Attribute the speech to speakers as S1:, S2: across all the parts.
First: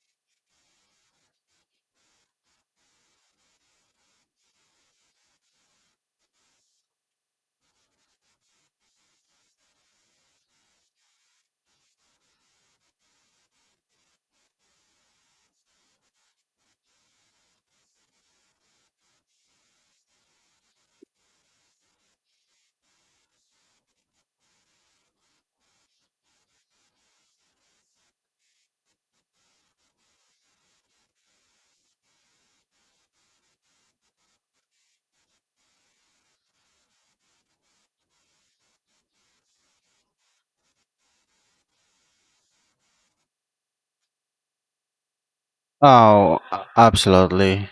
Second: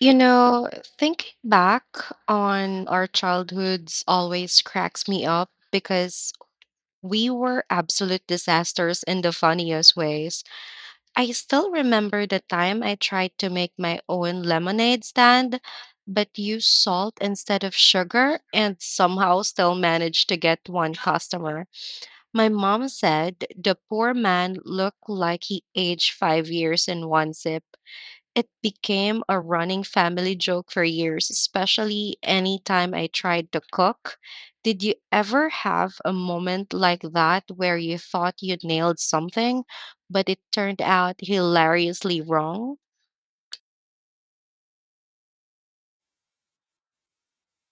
S1: You know, thinking back on our childhoods always cracks me up because we were absolute disasters in the funniest ways. I still remember the time I tried to make my own lemonade stand, but used salt instead of sugar and somehow still managed to get one customer. My mom said the poor man looked like he aged 5 years in one sip. It became a running family joke for years, especially any time I tried to cook. Did you ever have a moment like that where you thought you nailed something, but it turned out hilariously wrong?
S2: Oh, absolutely.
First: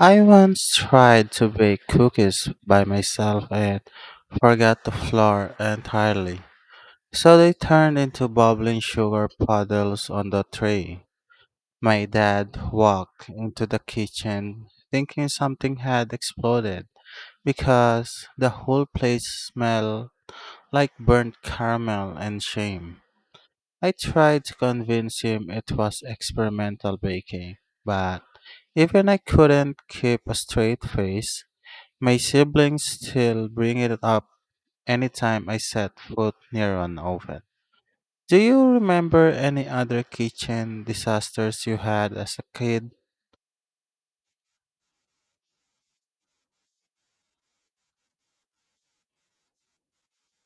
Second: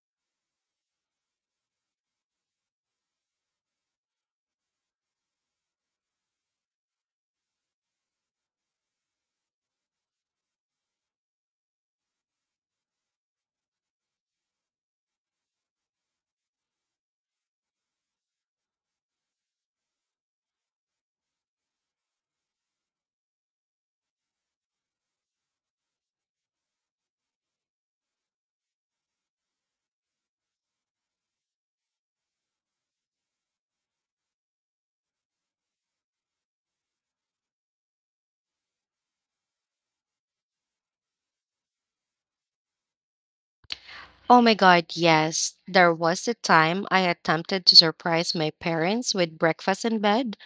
S2: I once tried to bake cookies by myself and forgot the flour entirely. So they turned into bubbling sugar puddles on the tray. My dad walked into the kitchen thinking something had exploded because the whole place smelled like burnt caramel and shame. I tried to convince him it was experimental baking, but even I couldn't keep a straight face. My siblings still bring it up anytime I set foot near an oven. Do you remember any other kitchen disasters you had as a kid?
S1: Oh my God, yes. There was a time I attempted to surprise my parents with breakfast in bed,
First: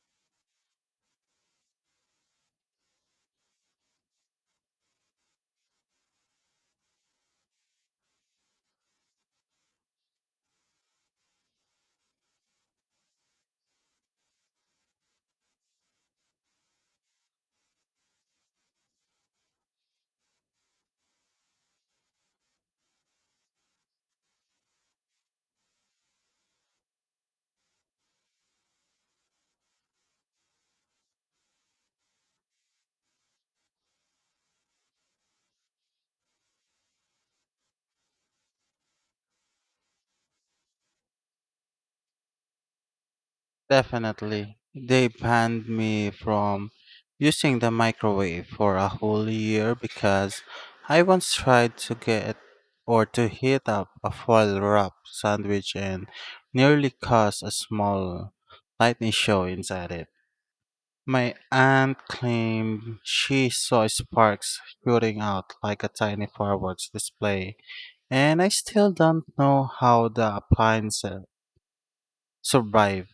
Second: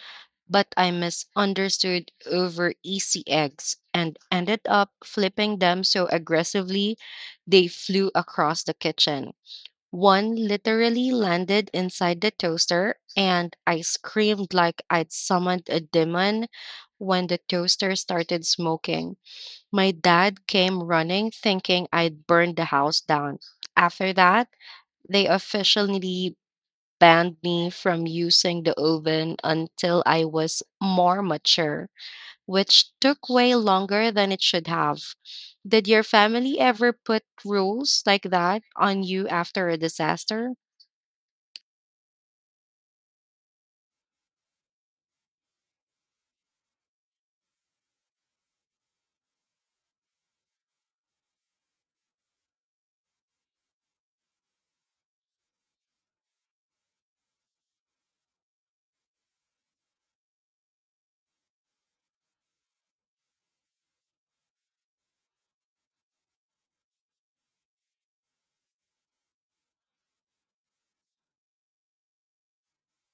S1: but I misunderstood over easy eggs and ended up flipping them so aggressively they flew across the kitchen. One literally landed inside the toaster, and I screamed like I'd summoned a demon when the toaster started smoking. My dad came running, thinking I'd burned the house down. After that, they officially banned me from using the oven until I was more mature, which took way longer than it should have. Did your family ever put rules like that on you after a disaster?
S2: Definitely. They banned me from using the microwave for a whole year because I once tried to get or to heat up a foil wrap sandwich and nearly caused a small lightning show inside it. My aunt claimed she saw sparks shooting out like a tiny fireworks display, and I still don't know how the appliance survived.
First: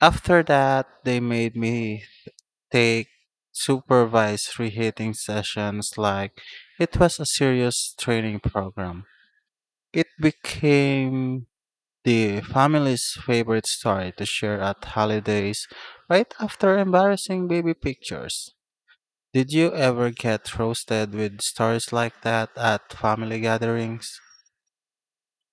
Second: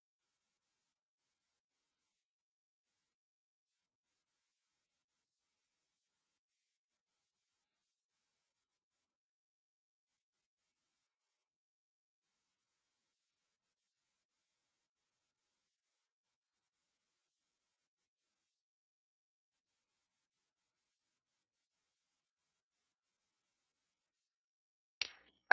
S2: After that, they made me take supervised reheating sessions like it was a serious training program. It became the family's favorite story to share at holidays right after embarrassing baby pictures. Did you ever get roasted with stories like that at family gatherings?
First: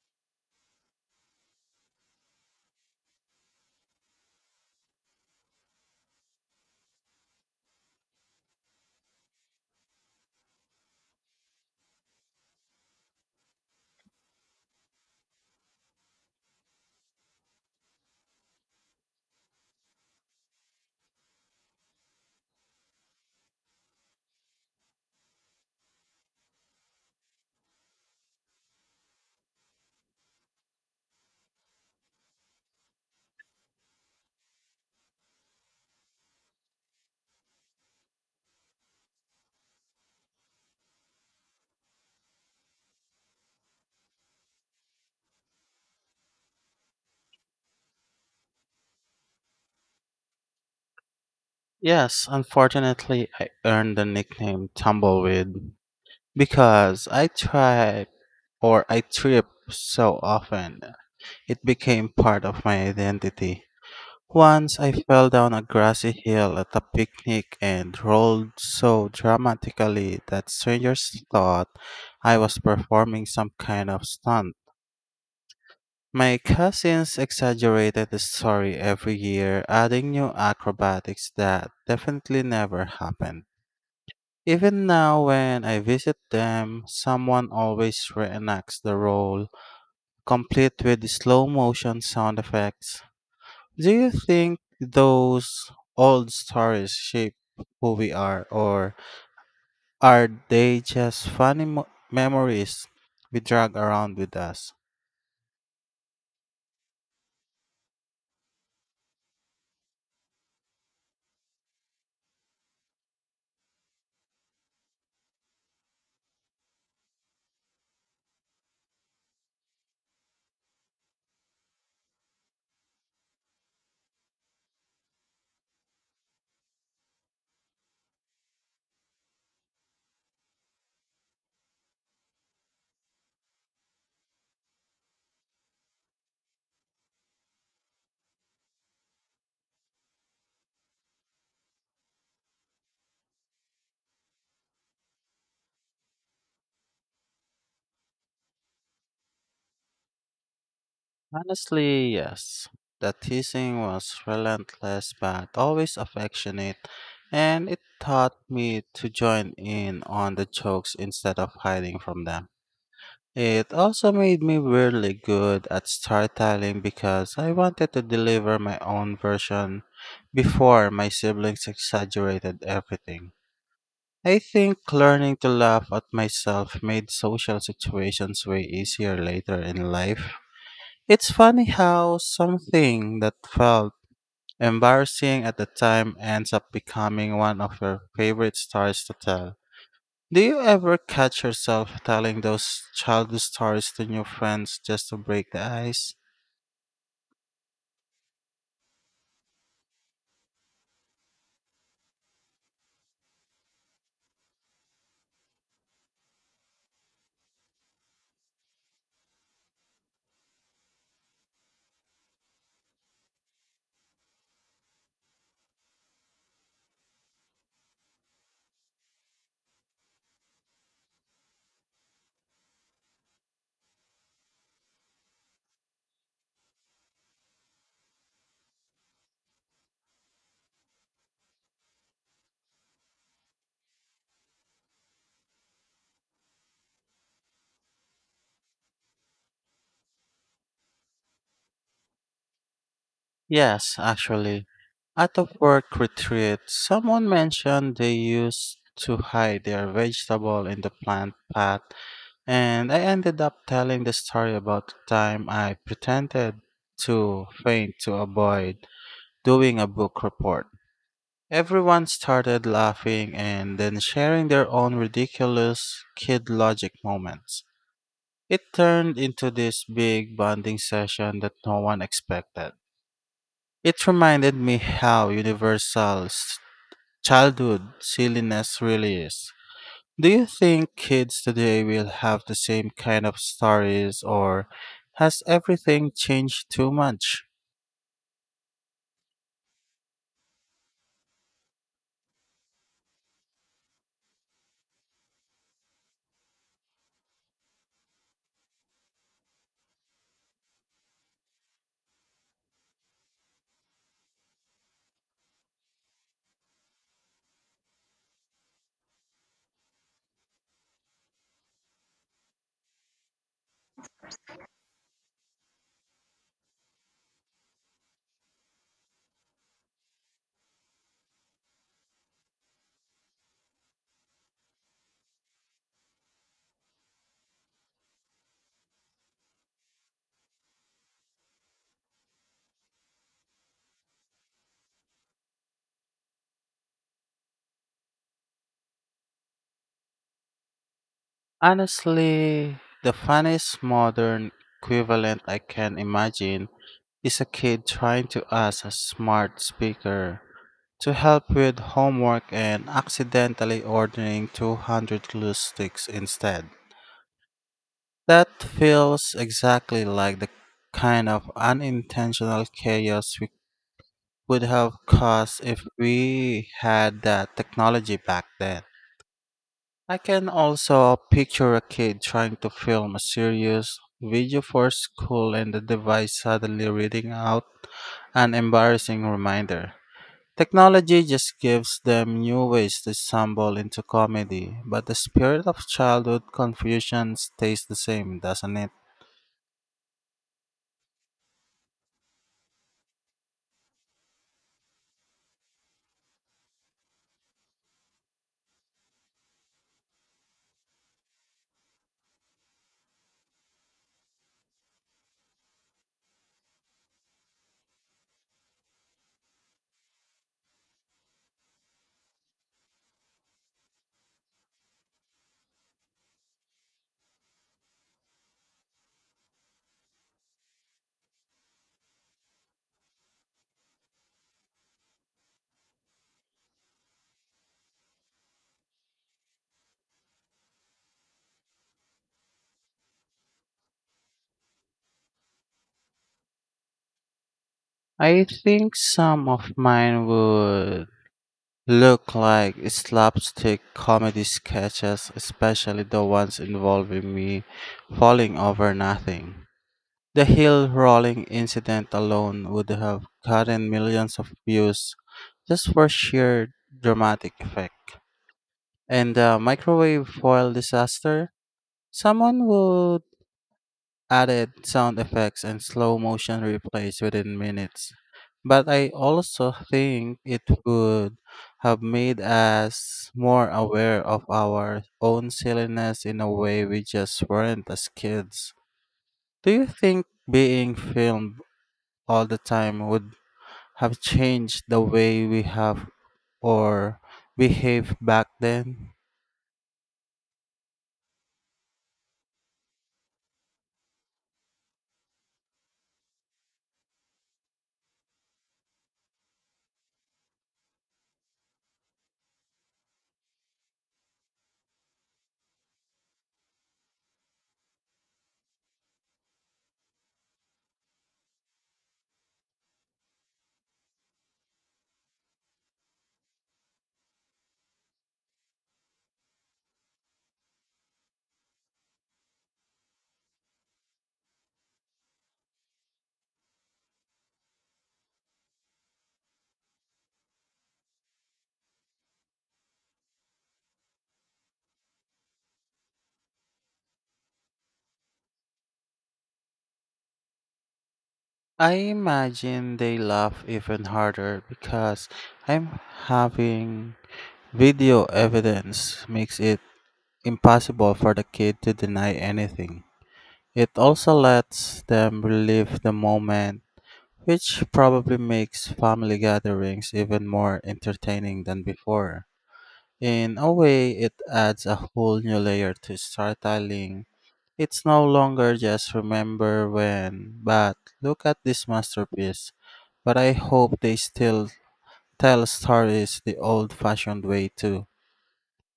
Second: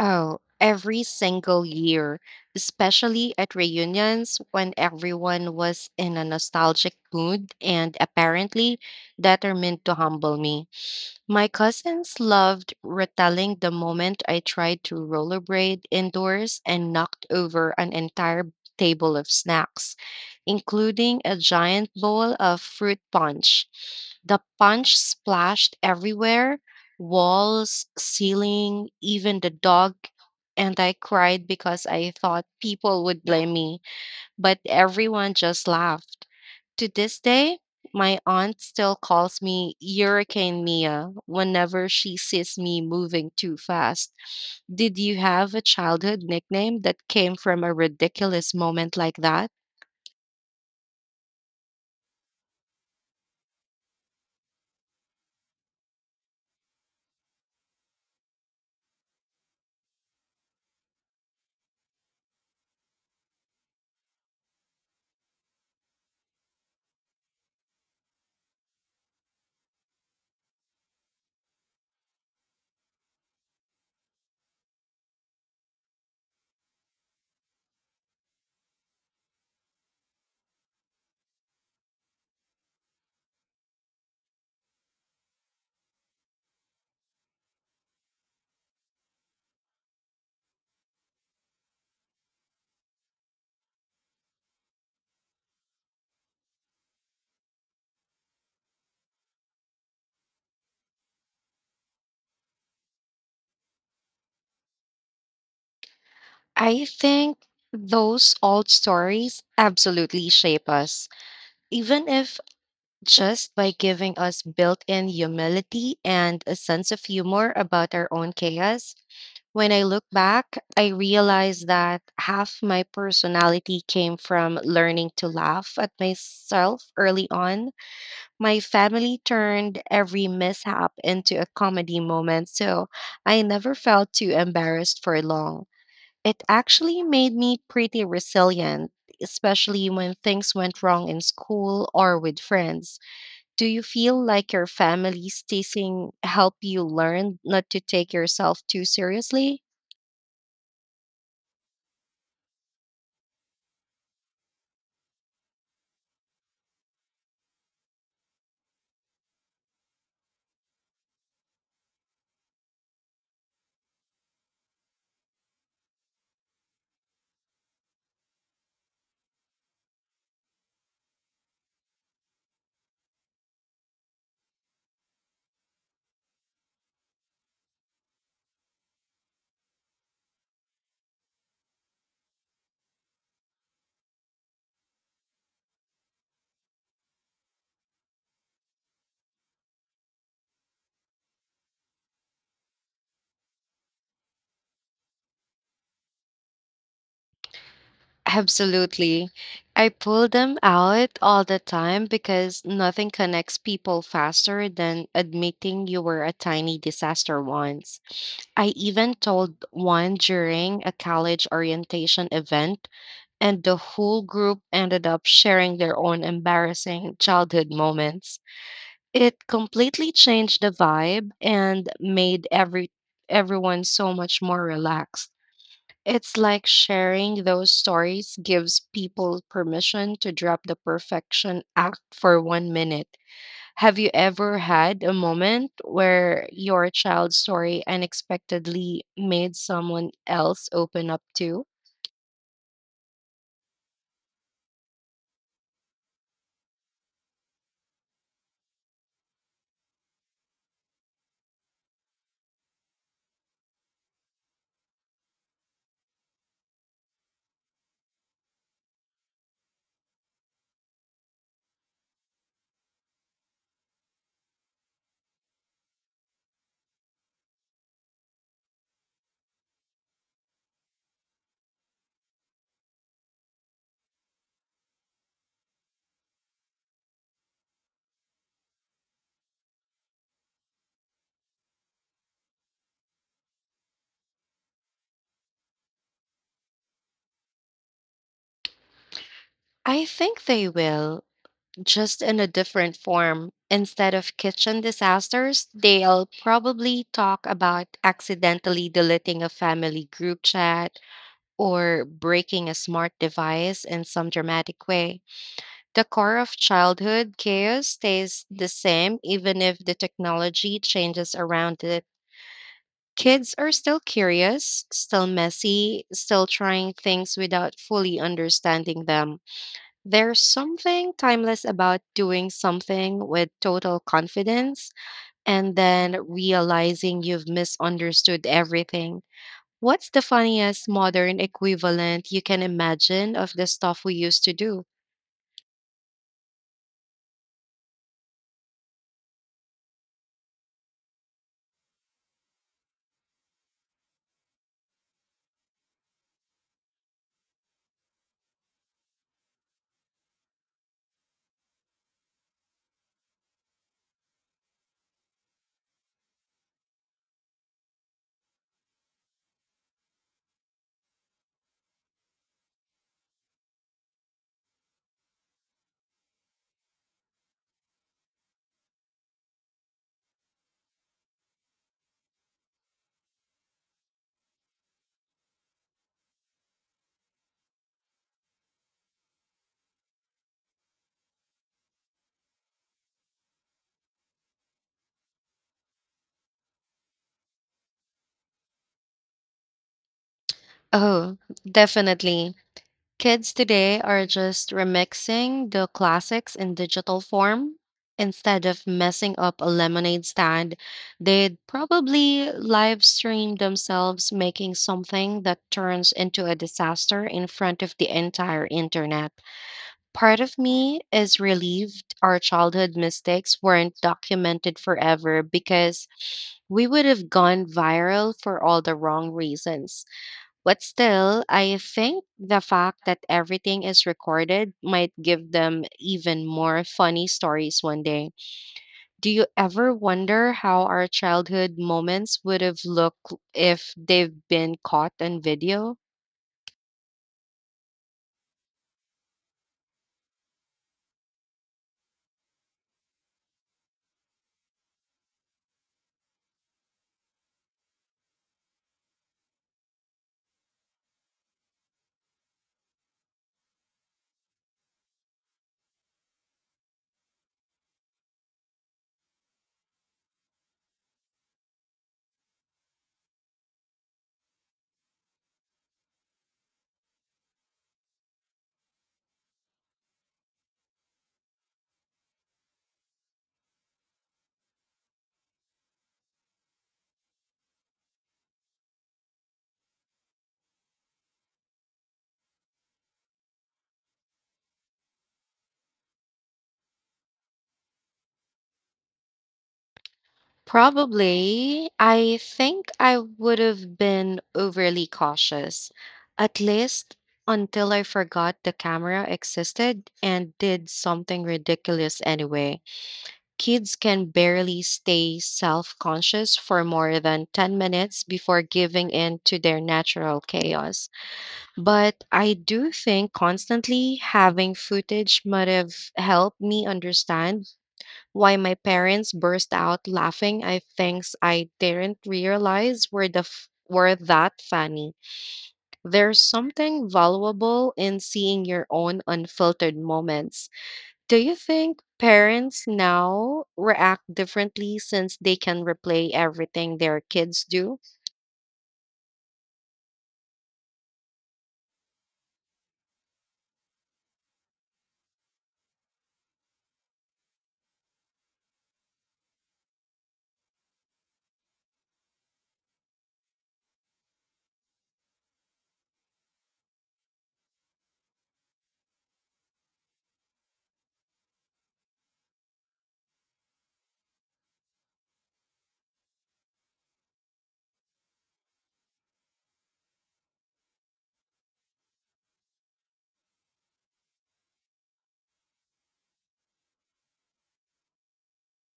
S1: Oh, every single year, especially at reunions when everyone was in a nostalgic mood and apparently determined to humble me. My cousins loved retelling the moment I tried to rollerblade indoors and knocked over an entire table of snacks, including a giant bowl of fruit punch. The punch splashed everywhere, walls, ceiling, even the dog. And I cried because I thought people would blame me, but everyone just laughed. To this day, my aunt still calls me Hurricane Mia whenever she sees me moving too fast. Did you have a childhood nickname that came from a ridiculous moment like that?
S2: Yes, unfortunately, I earned the nickname Tumbleweed because I tried or I trip so often. It became part of my identity. Once I fell down a grassy hill at a picnic and rolled so dramatically that strangers thought I was performing some kind of stunt. My cousins exaggerated the story every year, adding new acrobatics that definitely never happened. Even now, when I visit them, someone always reenacts the role, complete with slow motion sound effects. Do you think those old stories shape who we are, or are they just funny memories we drag around with us?
S1: I think those old stories absolutely shape us. Even if just by giving us built in humility and a sense of humor about our own chaos. When I look back, I realize that half my personality came from learning to laugh at myself early on. My family turned every mishap into a comedy moment, so I never felt too embarrassed for long. It actually made me pretty resilient, especially when things went wrong in school or with friends. Do you feel like your family's teasing help you learn not to take yourself too seriously?
S2: Honestly, yes. The teasing was relentless but always affectionate, and it taught me to join in on the jokes instead of hiding from them. It also made me really good at storytelling because I wanted to deliver my own version before my siblings exaggerated everything. I think learning to laugh at myself made social situations way easier later in life. It's funny how something that felt embarrassing at the time ends up becoming one of your favorite stories to tell. Do you ever catch yourself telling those childhood stories to new friends just to break the ice?
S1: Absolutely. I pull them out all the time because nothing connects people faster than admitting you were a tiny disaster once. I even told one during a college orientation event, and the whole group ended up sharing their own embarrassing childhood moments. It completely changed the vibe and made everyone so much more relaxed. It's like sharing those stories gives people permission to drop the perfection act for one minute. Have you ever had a moment where your child's story unexpectedly made someone else open up too?
S2: Yes, actually. At a work retreat, someone mentioned they used to hide their vegetable in the plant pot, and I ended up telling the story about the time I pretended to faint to avoid doing a book report. Everyone started laughing and then sharing their own ridiculous kid logic moments. It turned into this big bonding session that no one expected. It reminded me how universal childhood silliness really is. Do you think kids today will have the same kind of stories, or has everything changed too much?
S1: I think they will. Just in a different form. Instead of kitchen disasters, they'll probably talk about accidentally deleting a family group chat or breaking a smart device in some dramatic way. The core of childhood chaos stays the same, even if the technology changes around it. Kids are still curious, still messy, still trying things without fully understanding them. There's something timeless about doing something with total confidence and then realizing you've misunderstood everything. What's the funniest modern equivalent you can imagine of the stuff we used to do?
S2: Honestly, the funniest modern equivalent I can imagine is a kid trying to ask a smart speaker to help with homework and accidentally ordering 200 glue sticks instead. That feels exactly like the kind of unintentional chaos we would have caused if we had that technology back then. I can also picture a kid trying to film a serious video for school and the device suddenly reading out an embarrassing reminder. Technology just gives them new ways to stumble into comedy, but the spirit of childhood confusion stays the same, doesn't it?
S1: Oh, definitely. Kids today are just remixing the classics in digital form. Instead of messing up a lemonade stand, they'd probably live stream themselves making something that turns into a disaster in front of the entire internet. Part of me is relieved our childhood mistakes weren't documented forever because we would have gone viral for all the wrong reasons. But still, I think the fact that everything is recorded might give them even more funny stories one day. Do you ever wonder how our childhood moments would have looked if they've been caught on video?
S2: I think some of mine would look like slapstick comedy sketches, especially the ones involving me falling over nothing. The hill rolling incident alone would have gotten millions of views just for sheer dramatic effect. And the microwave foil disaster, someone would added sound effects and slow motion replays within minutes. But I also think it would have made us more aware of our own silliness in a way we just weren't as kids. Do you think being filmed all the time would have changed the way we have or behave back then?
S1: Probably. I think I would have been overly cautious, at least until I forgot the camera existed and did something ridiculous anyway. Kids can barely stay self conscious for more than 10 minutes before giving in to their natural chaos. But I do think constantly having footage might have helped me understand why my parents burst out laughing at things I didn't realize were that funny. There's something valuable in seeing your own unfiltered moments. Do you think parents now react differently since they can replay everything their kids do?
S2: I imagine they laugh even harder because I'm having video evidence makes it impossible for the kid to deny anything. It also lets them relive the moment, which probably makes family gatherings even more entertaining than before. In a way, it adds a whole new layer to storytelling. It's no longer just remember when, but look at this masterpiece. But I hope they still tell stories the old fashioned way too.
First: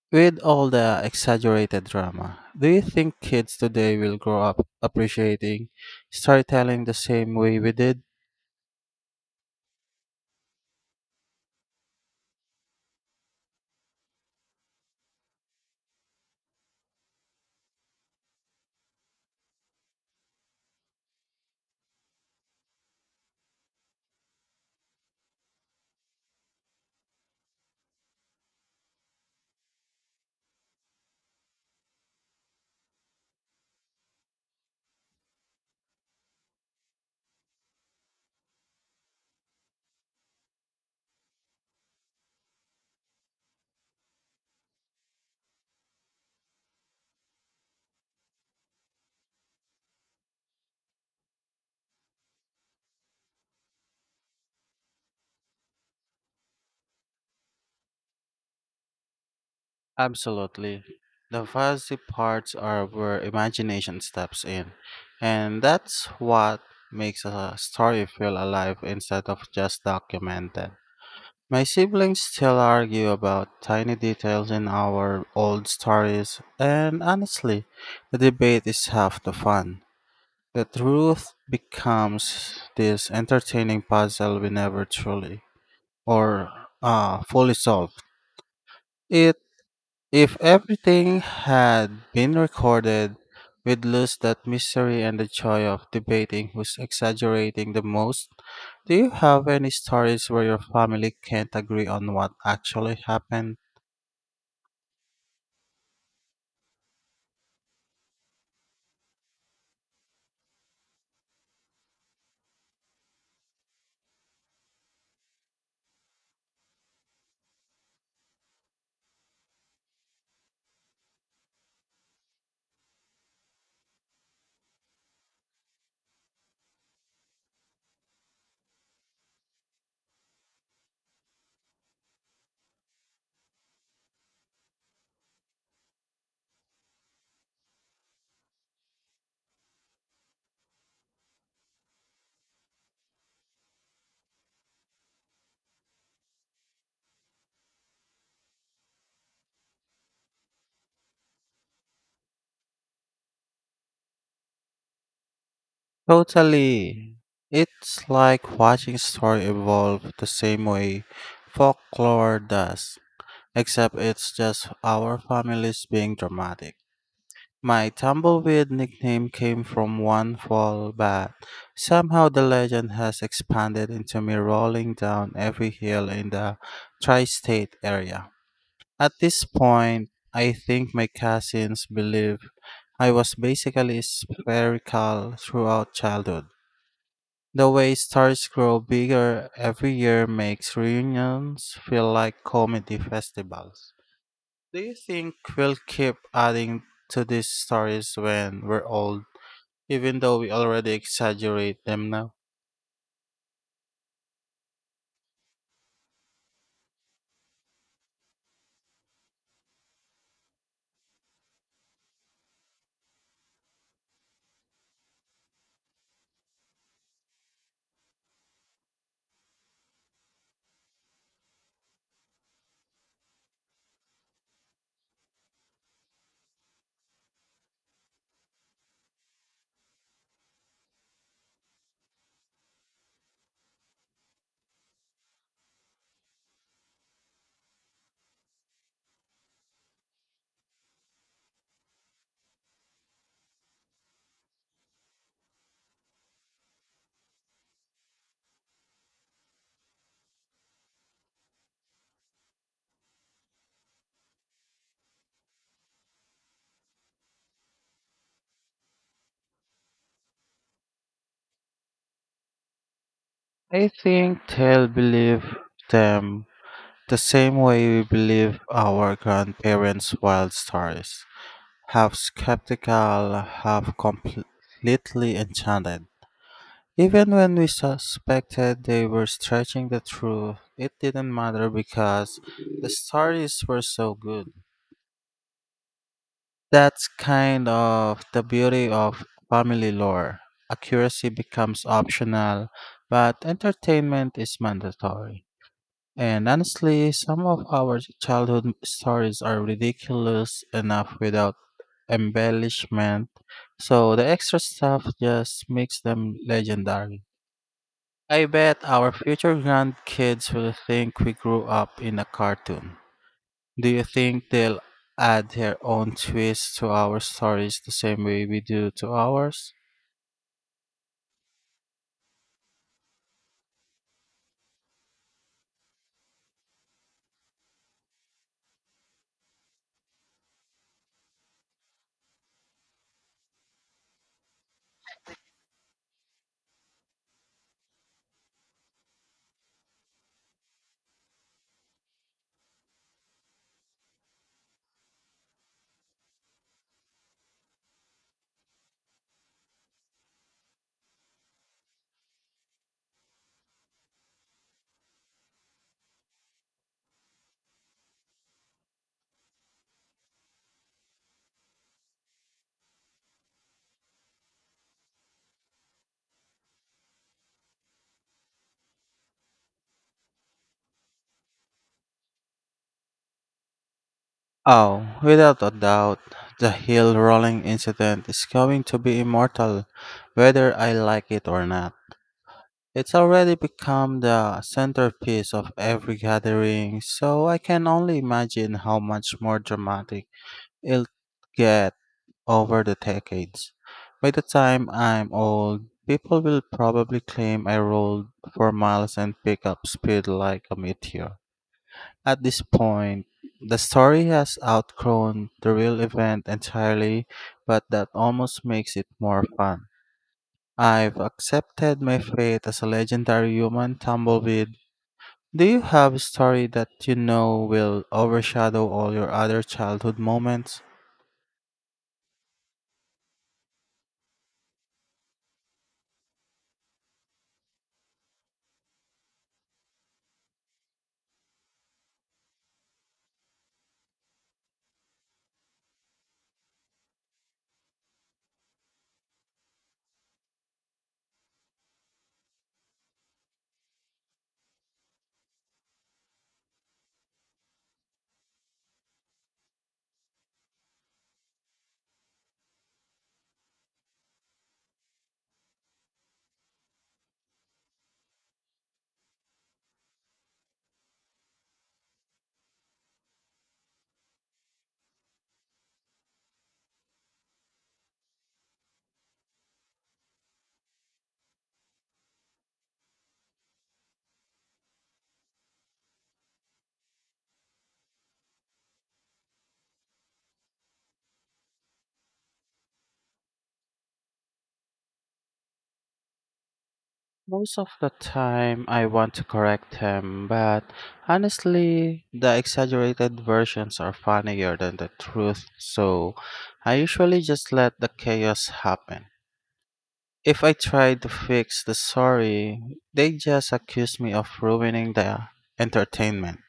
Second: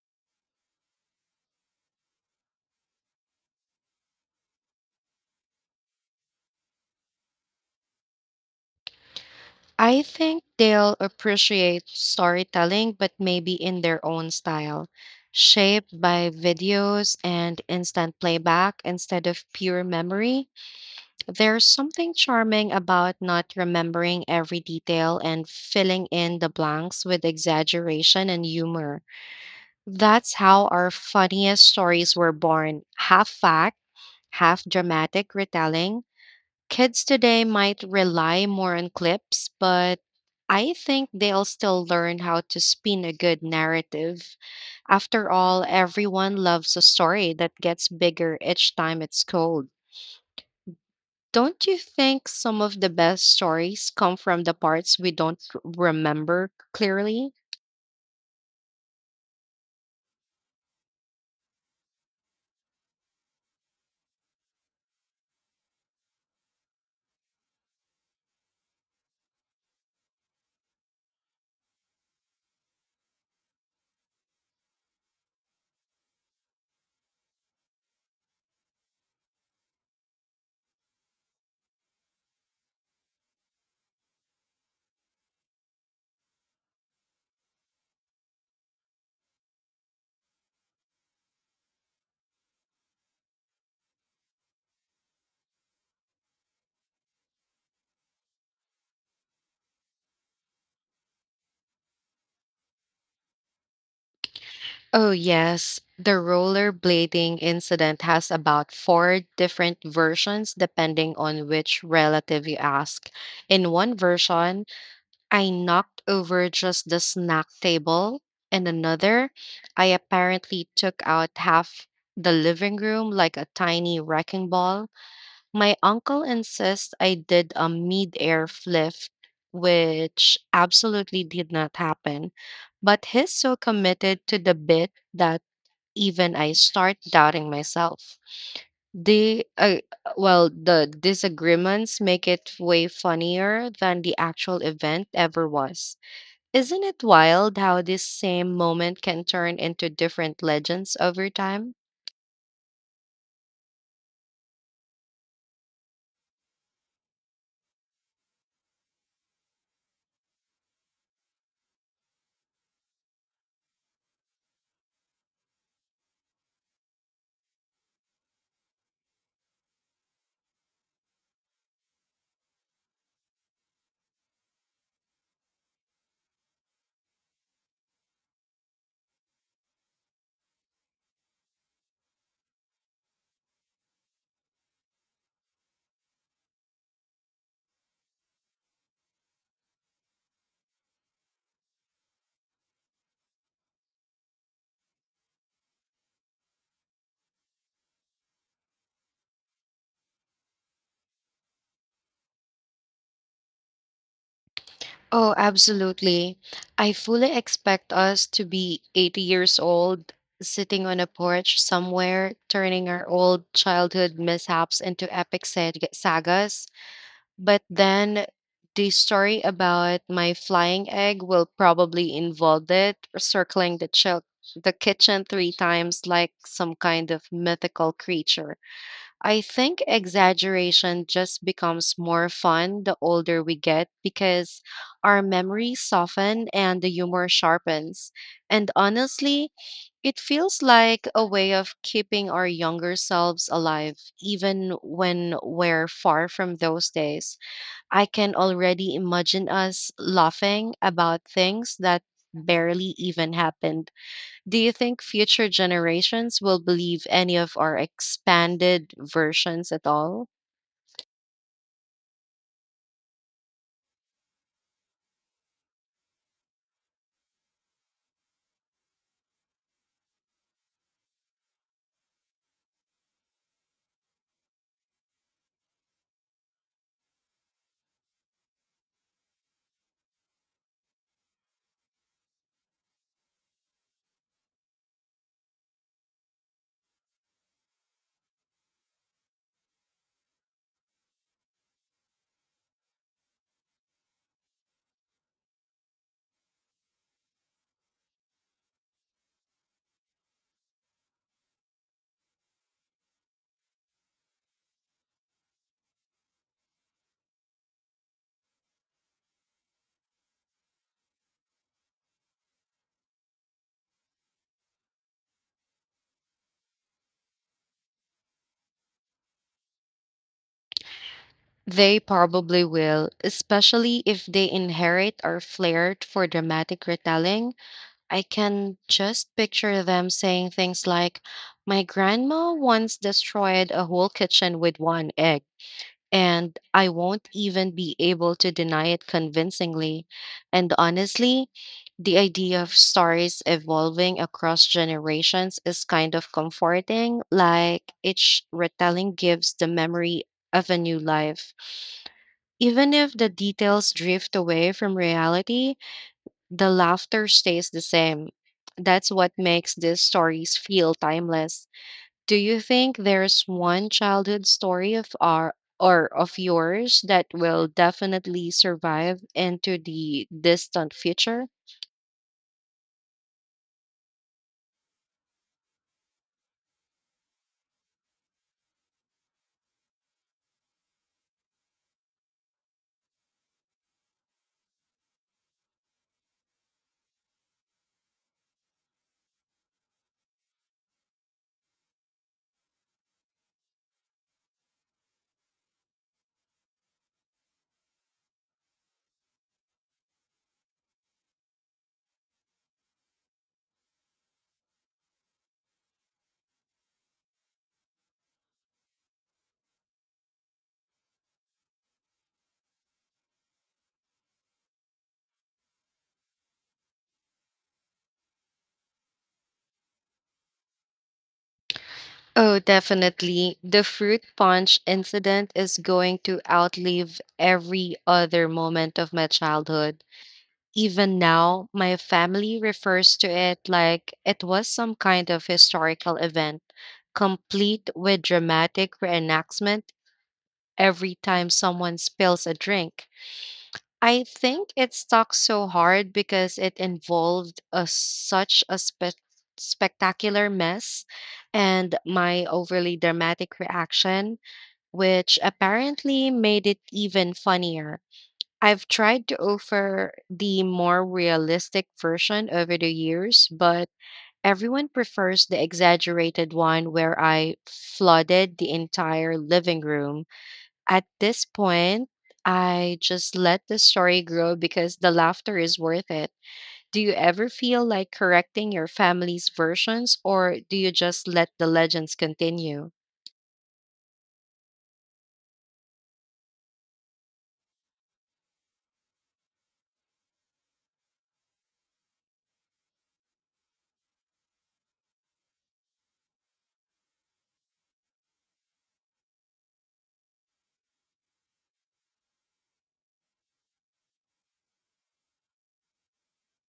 S2: With all the exaggerated drama, do you think kids today will grow up appreciating storytelling the same way we did?
S1: I think they'll appreciate storytelling, but maybe in their own style, shaped by videos and instant playback instead of pure memory. There's something charming about not remembering every detail and filling in the blanks with exaggeration and humor. That's how our funniest stories were born, half fact, half dramatic retelling. Kids today might rely more on clips, but I think they'll still learn how to spin a good narrative. After all, everyone loves a story that gets bigger each time it's told. Don't you think some of the best stories come from the parts we don't remember clearly?
S2: Absolutely. The fuzzy parts are where imagination steps in, and that's what makes a story feel alive instead of just documented. My siblings still argue about tiny details in our old stories, and honestly, the debate is half the fun. The truth becomes this entertaining puzzle we never truly or fully solved. It If everything had been recorded, we'd lose that mystery and the joy of debating who's exaggerating the most. Do you have any stories where your family can't agree on what actually happened?
S1: Oh, yes. The rollerblading incident has about four different versions depending on which relative you ask. In one version, I knocked over just the snack table. In another, I apparently took out half the living room like a tiny wrecking ball. My uncle insists I did a mid-air flip, which absolutely did not happen, but he's so committed to the bit that even I start doubting myself. The Well, the disagreements make it way funnier than the actual event ever was. Isn't it wild how this same moment can turn into different legends over time?
S2: Totally. It's like watching story evolve the same way folklore does, except it's just our families being dramatic. My tumbleweed nickname came from one fall, but somehow the legend has expanded into me rolling down every hill in the tri state area. At this point, I think my cousins believe I was basically spherical throughout childhood. The way stars grow bigger every year makes reunions feel like comedy festivals. Do you think we'll keep adding to these stories when we're old, even though we already exaggerate them now?
S1: Oh, absolutely. I fully expect us to be 80 years old, sitting on a porch somewhere, turning our old childhood mishaps into epic sagas. But then the story about my flying egg will probably involve it circling the the kitchen 3 times like some kind of mythical creature. I think exaggeration just becomes more fun the older we get because our memories soften and the humor sharpens. And honestly, it feels like a way of keeping our younger selves alive, even when we're far from those days. I can already imagine us laughing about things that barely even happened. Do you think future generations will believe any of our expanded versions at all?
S2: I think they'll believe them the same way we believe our grandparents' wild stories, half skeptical, half completely enchanted. Even when we suspected they were stretching the truth, it didn't matter because the stories were so good. That's kind of the beauty of family lore. Accuracy becomes optional, but entertainment is mandatory. And honestly, some of our childhood stories are ridiculous enough without embellishment, so the extra stuff just makes them legendary. I bet our future grandkids will think we grew up in a cartoon. Do you think they'll add their own twist to our stories the same way we do to ours?
S1: They probably will, especially if they inherit our flair for dramatic retelling. I can just picture them saying things like, "My grandma once destroyed a whole kitchen with one egg," and I won't even be able to deny it convincingly. And honestly, the idea of stories evolving across generations is kind of comforting, like each retelling gives the memory of a new life. Even if the details drift away from reality, the laughter stays the same. That's what makes these stories feel timeless. Do you think there's one childhood story of our or of yours that will definitely survive into the distant future?
S2: Oh, without a doubt, the hill rolling incident is going to be immortal, whether I like it or not. It's already become the centerpiece of every gathering, so I can only imagine how much more dramatic it'll get over the decades. By the time I'm old, people will probably claim I rolled for miles and pick up speed like a meteor. At this point, the story has outgrown the real event entirely, but that almost makes it more fun. I've accepted my fate as a legendary human tumbleweed. Do you have a story that you know will overshadow all your other childhood moments?
S1: Oh, definitely. The fruit punch incident is going to outlive every other moment of my childhood. Even now, my family refers to it like it was some kind of historical event, complete with dramatic reenactment every time someone spills a drink. I think it stuck so hard because it involved such a spectacular mess and my overly dramatic reaction, which apparently made it even funnier. I've tried to offer the more realistic version over the years, but everyone prefers the exaggerated one where I flooded the entire living room. At this point, I just let the story grow because the laughter is worth it. Do you ever feel like correcting your family's versions, or do you just let the legends continue?
S2: Most of the time, I want to correct him, but honestly, the exaggerated versions are funnier than the truth, so I usually just let the chaos happen. If I try to fix the story, they just accuse me of ruining the entertainment.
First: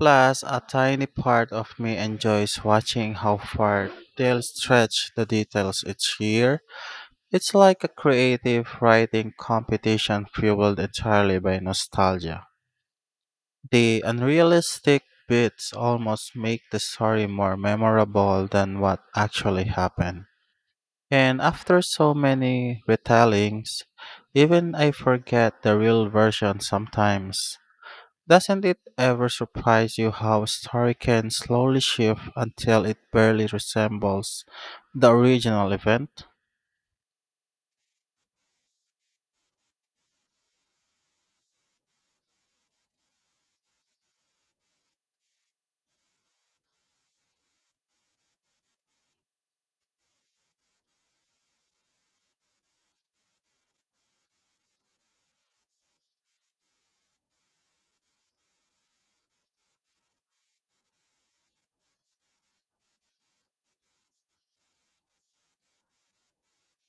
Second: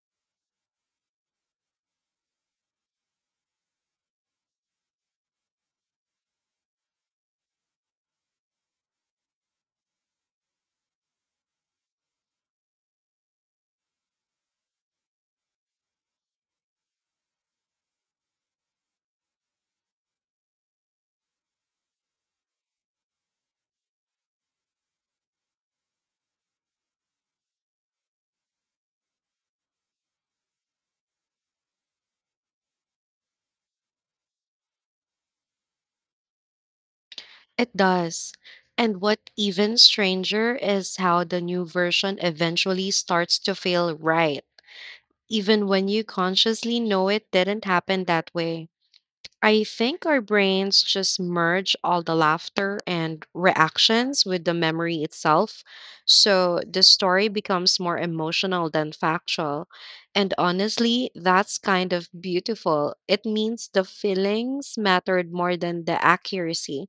S2: Plus, a tiny part of me enjoys watching how far they'll stretch the details each year. It's like a creative writing competition fueled entirely by nostalgia. The unrealistic bits almost make the story more memorable than what actually happened. And after so many retellings, even I forget the real version sometimes. Doesn't it ever surprise you how a story can slowly shift until it barely resembles the original event?
S1: It does. And what even stranger is how the new version eventually starts to feel right, even when you consciously know it didn't happen that way. I think our brains just merge all the laughter and reactions with the memory itself. So the story becomes more emotional than factual. And honestly, that's kind of beautiful. It means the feelings mattered more than the accuracy.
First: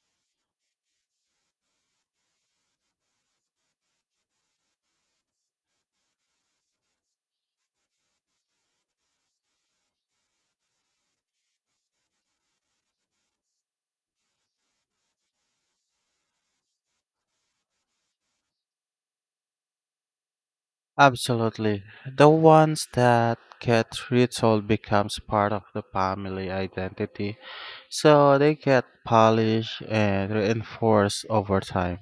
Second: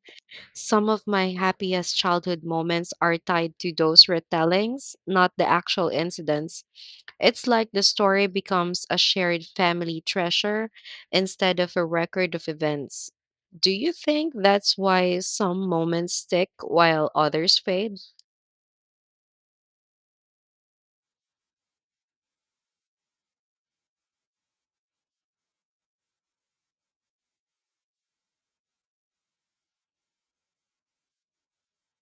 S1: Some of my happiest childhood moments are tied to those retellings, not the actual incidents. It's like the story becomes a shared family treasure instead of a record of events. Do you think that's why some moments stick while others fade?
S2: Absolutely. The ones that get retold becomes part of the family identity, so they get polished and reinforced over time.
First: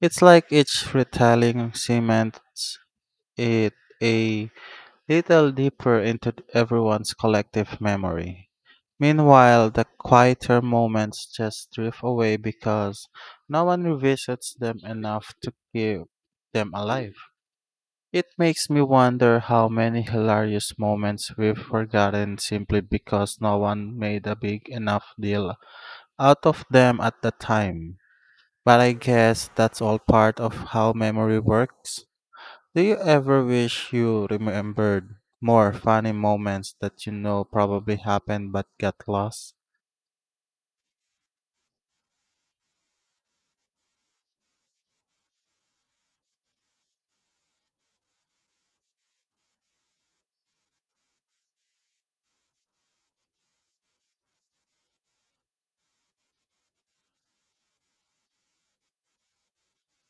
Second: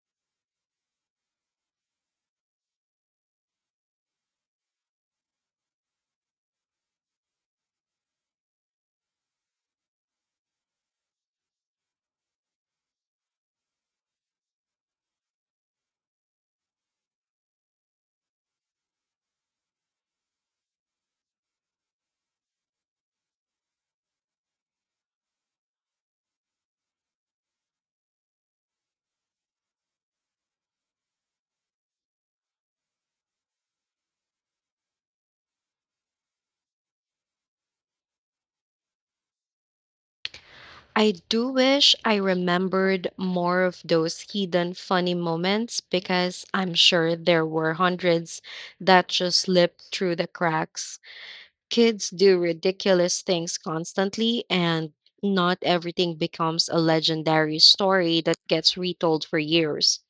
S2: It's like each retelling cements it a little deeper into everyone's collective memory. Meanwhile, the quieter moments just drift away because no one revisits them enough to keep them alive. It makes me wonder how many hilarious moments we've forgotten simply because no one made a big enough deal out of them at the time. But I guess that's all part of how memory works. Do you ever wish you remembered more funny moments that you know probably happened but got lost?
S1: I do wish I remembered more of those hidden funny moments because I'm sure there were hundreds that just slipped through the cracks. Kids do ridiculous things constantly and not everything becomes a legendary story that gets retold for years.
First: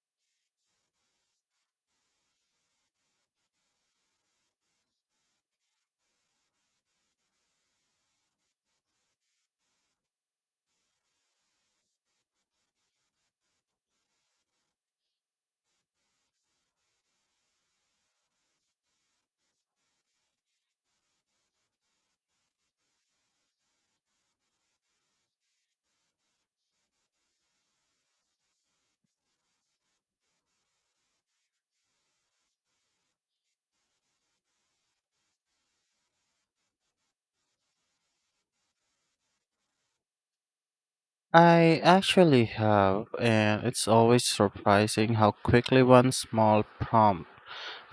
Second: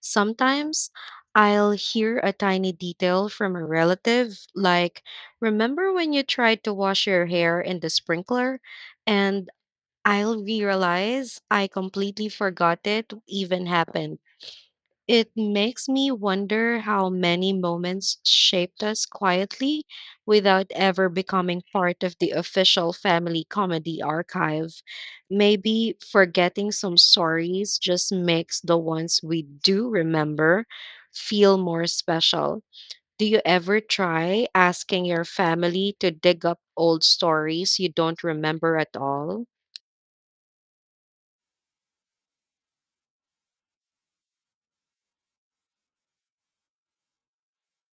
S1: Sometimes I'll hear a tiny detail from a relative, like, "Remember when you tried to wash your hair in the sprinkler?" And I'll realize I completely forgot it even happened. It makes me wonder how many moments shaped us quietly without ever becoming part of the official family comedy archive. Maybe forgetting some stories just makes the ones we do remember feel more special. Do you ever try asking your family to dig up old stories you don't remember at all?
S2: I actually have, and it's always surprising how quickly one small prompt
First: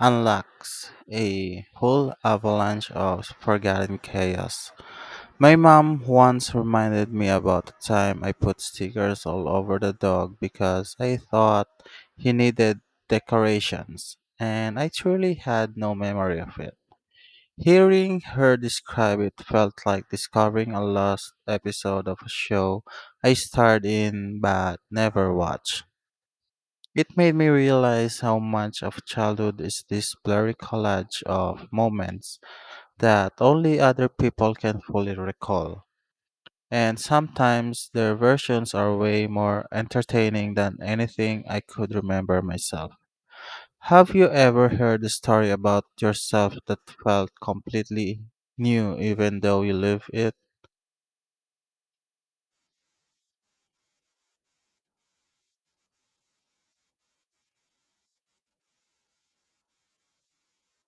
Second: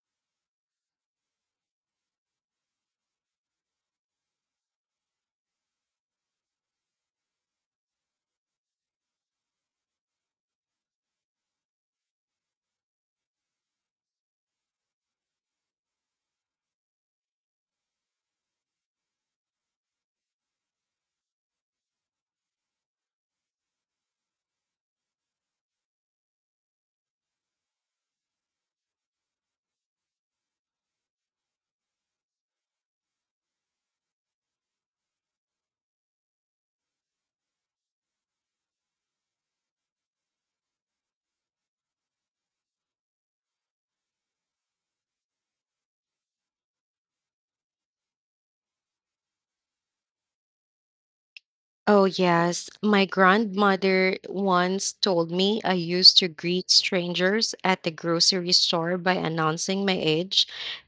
S2: unlocks a whole avalanche of forgotten chaos. My mom once reminded me about the time I put stickers all over the dog because I thought he needed decorations, and I truly had no memory of it. Hearing her describe it felt like discovering a lost episode of a show I starred in but never watched. It made me realize how much of childhood is this blurry collage of moments that only other people can fully recall. And sometimes their versions are way more entertaining than anything I could remember myself. Have you ever heard a story about yourself that felt completely new even though you live it?
S1: Oh, yes. My grandmother once told me I used to greet strangers at the grocery store by announcing my age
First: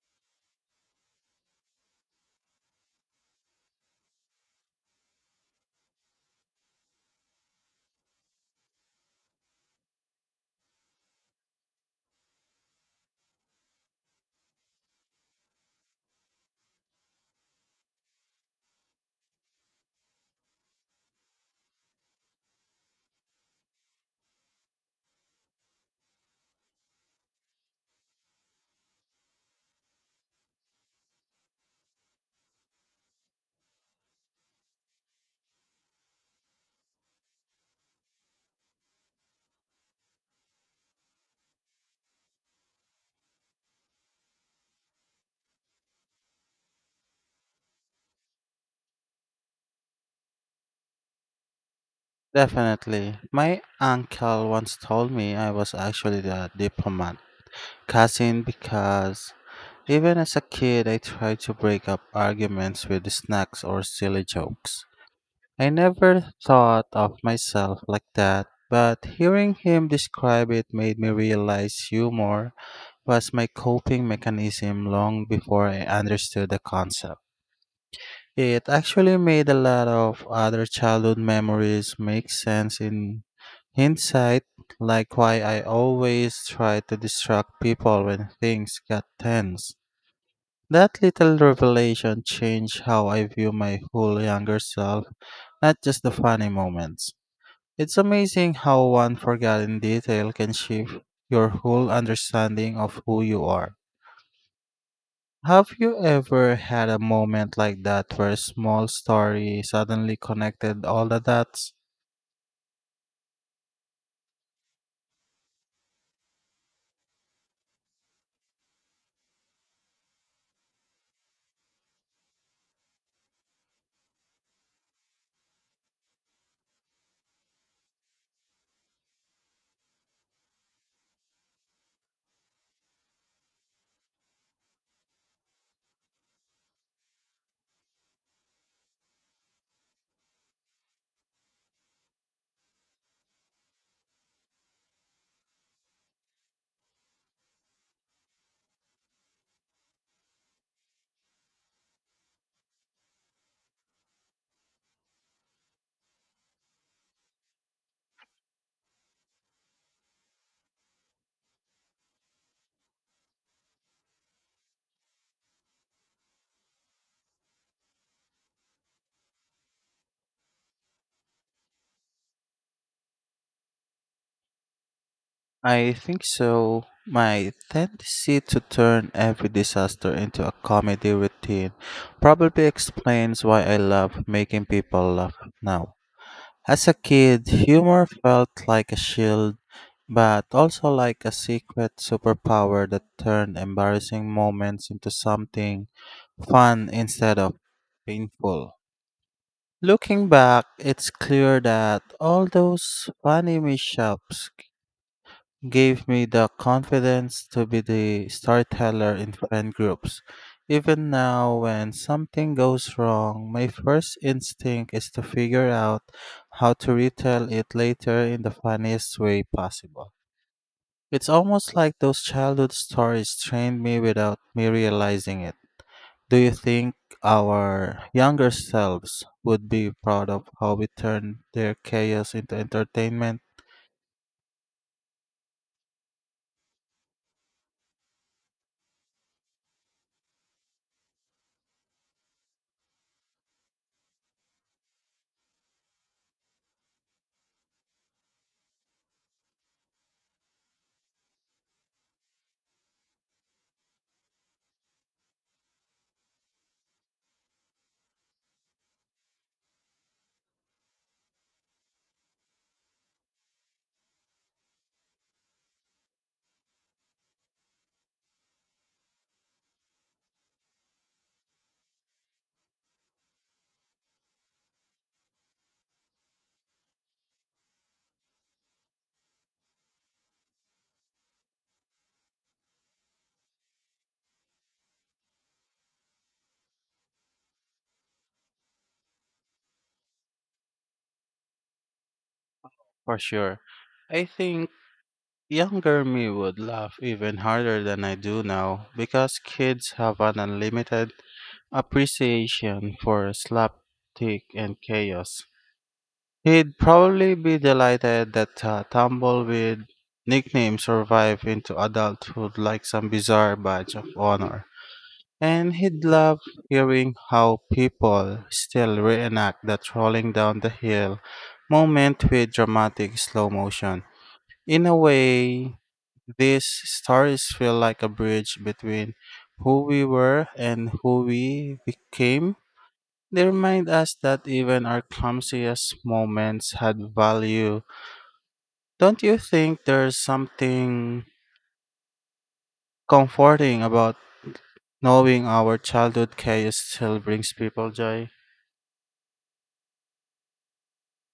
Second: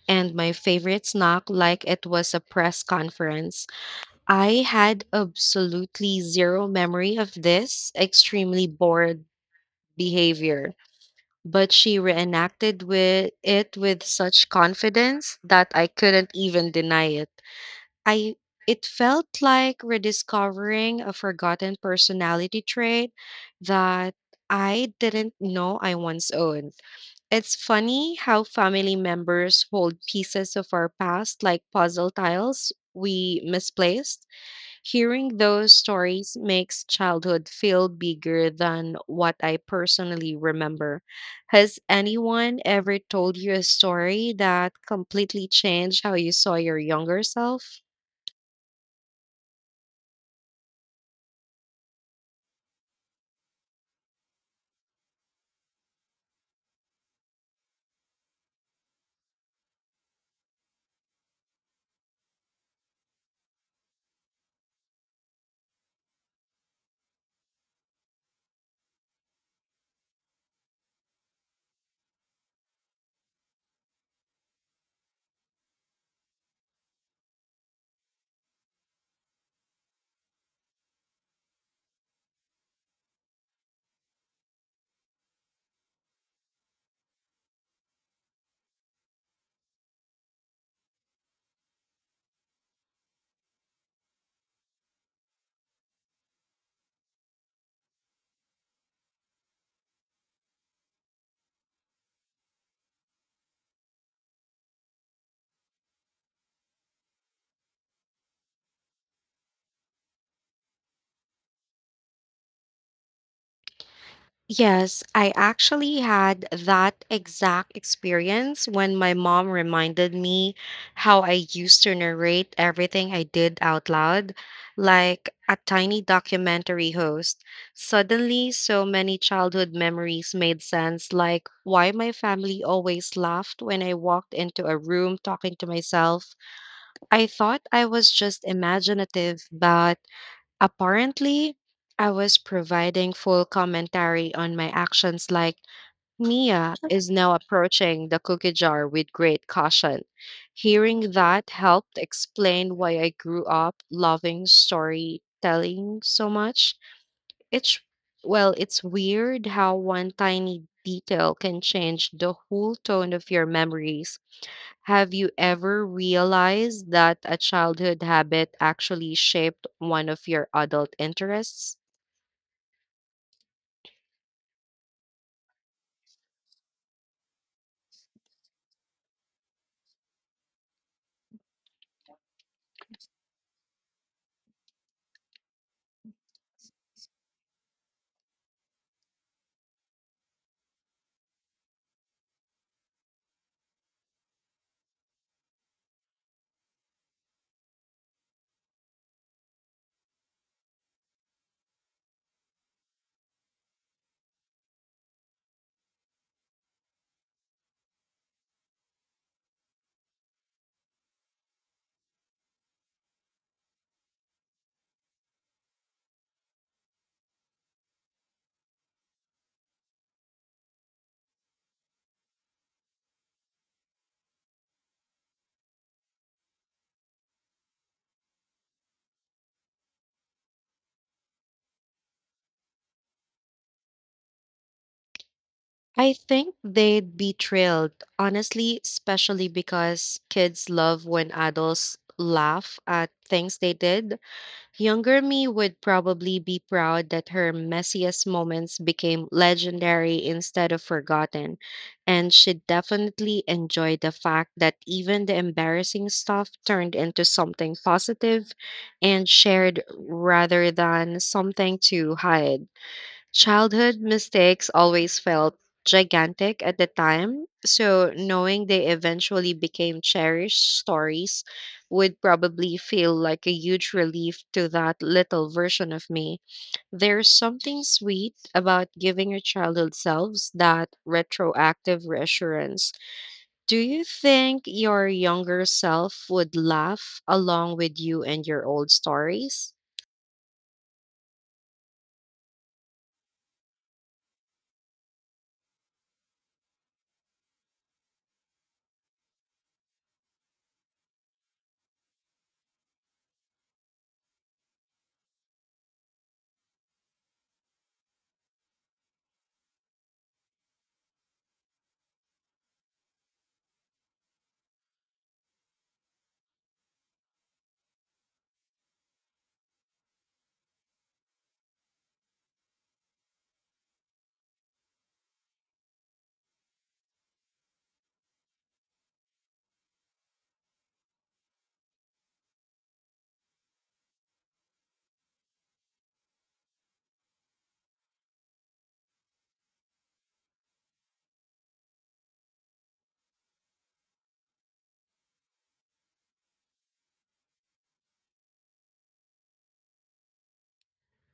S1: and my favorite snack like it was a press conference. I had absolutely zero memory of this extremely bored behavior, but she reenacted with it with such confidence that I couldn't even deny it. I It felt like rediscovering a forgotten personality trait that I didn't know I once owned. It's funny how family members hold pieces of our past like puzzle tiles we misplaced. Hearing those stories makes childhood feel bigger than what I personally remember. Has anyone ever told you a story that completely changed how you saw your younger self?
S2: Definitely. My uncle once told me I was actually a diplomat cousin because even as a kid, I tried to break up arguments with snacks or silly jokes. I never thought of myself like that, but hearing him describe it made me realize humor was my coping mechanism long before I understood the concept. It actually made a lot of other childhood memories make sense in hindsight, like why I always tried to distract people when things got tense. That little revelation changed how I view my whole younger self, not just the funny moments. It's amazing how one forgotten detail can shift your whole understanding of who you are. Have you ever had a moment like that where a small story suddenly connected all the dots?
S1: Yes, I actually had that exact experience when my mom reminded me how I used to narrate everything I did out loud, like a tiny documentary host. Suddenly, so many childhood memories made sense, like why my family always laughed when I walked into a room talking to myself. I thought I was just imaginative, but apparently, I was providing full commentary on my actions, like, Mia is now approaching the cookie jar with great caution. Hearing that helped explain why I grew up loving storytelling so much. It's, well, it's weird how one tiny detail can change the whole tone of your memories. Have you ever realized that a childhood habit actually shaped one of your adult interests?
S2: I think so. My tendency to turn every disaster into a comedy routine probably explains why I love making people laugh now. As a kid, humor felt like a shield, but also like a secret superpower that turned embarrassing moments into something fun instead of painful. Looking back, it's clear that all those funny mishaps gave me the confidence to be the storyteller in friend groups. Even now, when something goes wrong, my first instinct is to figure out how to retell it later in the funniest way possible. It's almost like those childhood stories trained me without me realizing it. Do you think our younger selves would be proud of how we turned their chaos into entertainment?
S1: I think they'd be thrilled, honestly, especially because kids love when adults laugh at things they did. Younger me would probably be proud that her messiest moments became legendary instead of forgotten, and she'd definitely enjoy the fact that even the embarrassing stuff turned into something positive and shared rather than something to hide. Childhood mistakes always felt gigantic at the time, so knowing they eventually became cherished stories would probably feel like a huge relief to that little version of me. There's something sweet about giving your childhood selves that retroactive reassurance. Do you think your younger self would laugh along with you and your old stories?
S2: For sure. I think younger me would laugh even harder than I do now because kids have an unlimited appreciation for slapstick and chaos. He'd probably be delighted that Tumbleweed nickname survived into adulthood like some bizarre badge of honor. And he'd love hearing how people still reenact that rolling down the hill moment with dramatic slow motion. In a way, these stories feel like a bridge between who we were and who we became. They remind us that even our clumsiest moments had value. Don't you think there's something comforting about knowing our childhood chaos still brings people joy?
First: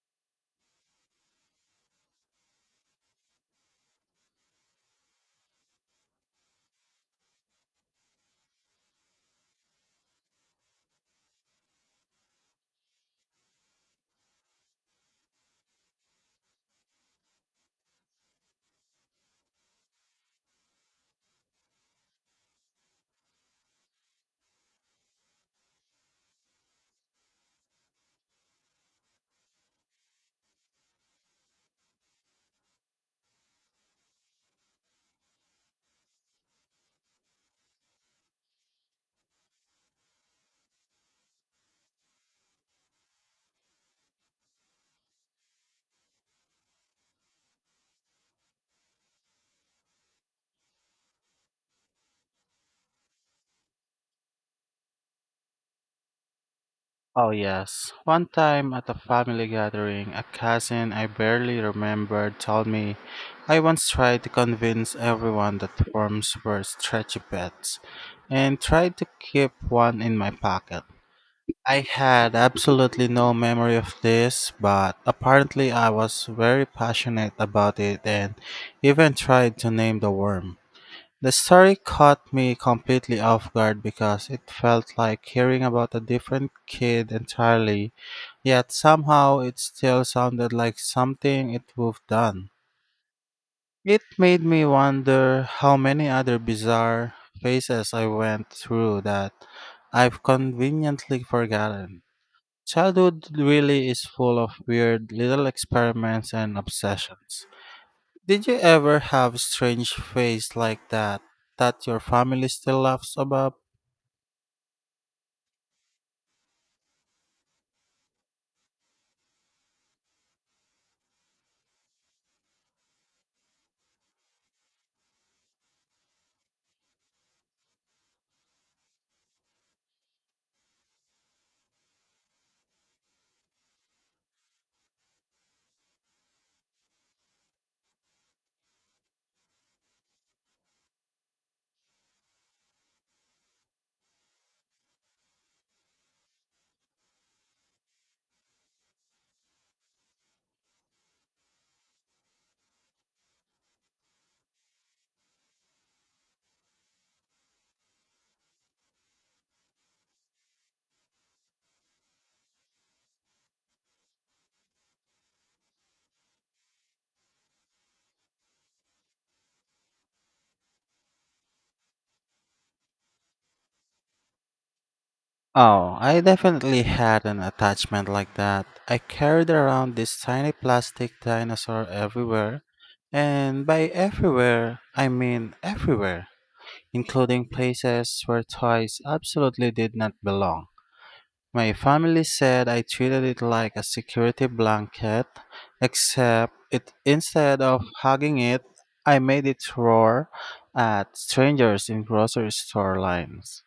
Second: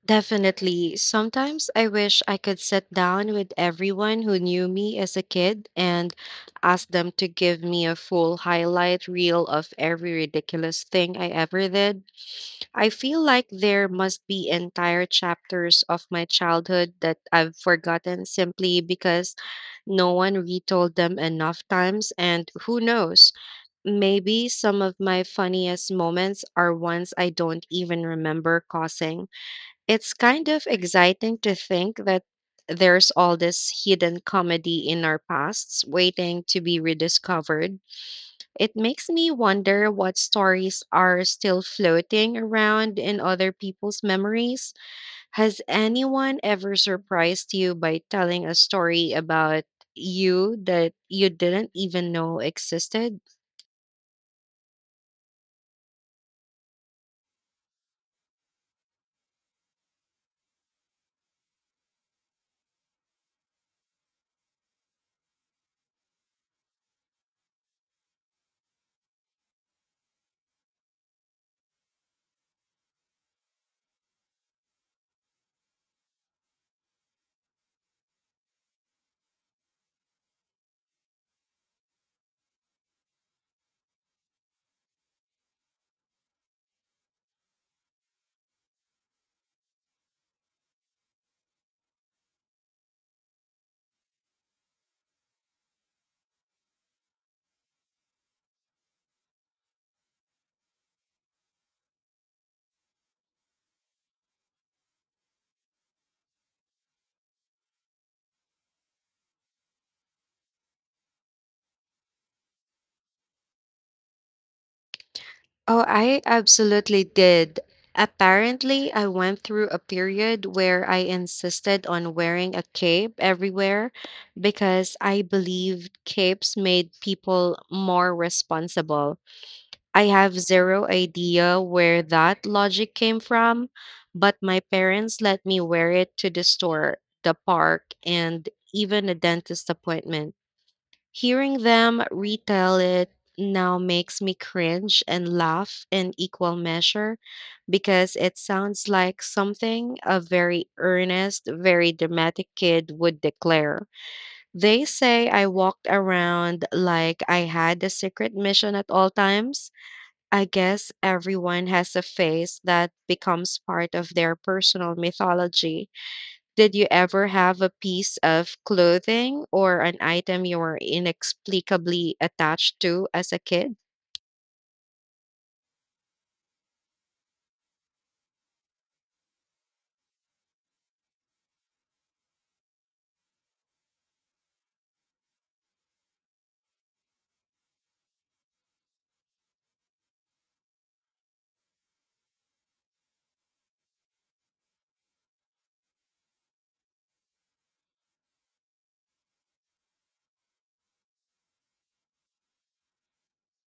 S1: Definitely. Sometimes I wish I could sit down with everyone who knew me as a kid and ask them to give me a full highlight reel of every ridiculous thing I ever did. I feel like there must be entire chapters of my childhood that I've forgotten simply because no one retold them enough times, and who knows? Maybe some of my funniest moments are ones I don't even remember causing. It's kind of exciting to think that there's all this hidden comedy in our pasts waiting to be rediscovered. It makes me wonder what stories are still floating around in other people's memories. Has anyone ever surprised you by telling a story about you that you didn't even know existed?
S2: Oh, yes. One time at a family gathering, a cousin I barely remembered told me I once tried to convince everyone that worms were stretchy pets and tried to keep one in my pocket. I had absolutely no memory of this, but apparently I was very passionate about it and even tried to name the worm. The story caught me completely off guard because it felt like hearing about a different kid entirely. Yet somehow it still sounded like something it would've done. It made me wonder how many other bizarre phases I went through that I've conveniently forgotten. Childhood really is full of weird little experiments and obsessions. Did you ever have strange phase like that that your family still laughs about?
S1: Oh, I absolutely did. Apparently, I went through a period where I insisted on wearing a cape everywhere because I believed capes made people more responsible. I have zero idea where that logic came from, but my parents let me wear it to the store, the park, and even a dentist appointment. Hearing them retell it now makes me cringe and laugh in equal measure because it sounds like something a very earnest, very dramatic kid would declare. They say I walked around like I had a secret mission at all times. I guess everyone has a phase that becomes part of their personal mythology. Did you ever have a piece of clothing or an item you were inexplicably attached to as a kid?
S2: Oh, I definitely had an attachment like that. I carried around this tiny plastic dinosaur everywhere, and by everywhere, I mean everywhere, including places where toys absolutely did not belong. My family said I treated it like a security blanket, except it, instead of hugging it, I made it roar at strangers in grocery store lines.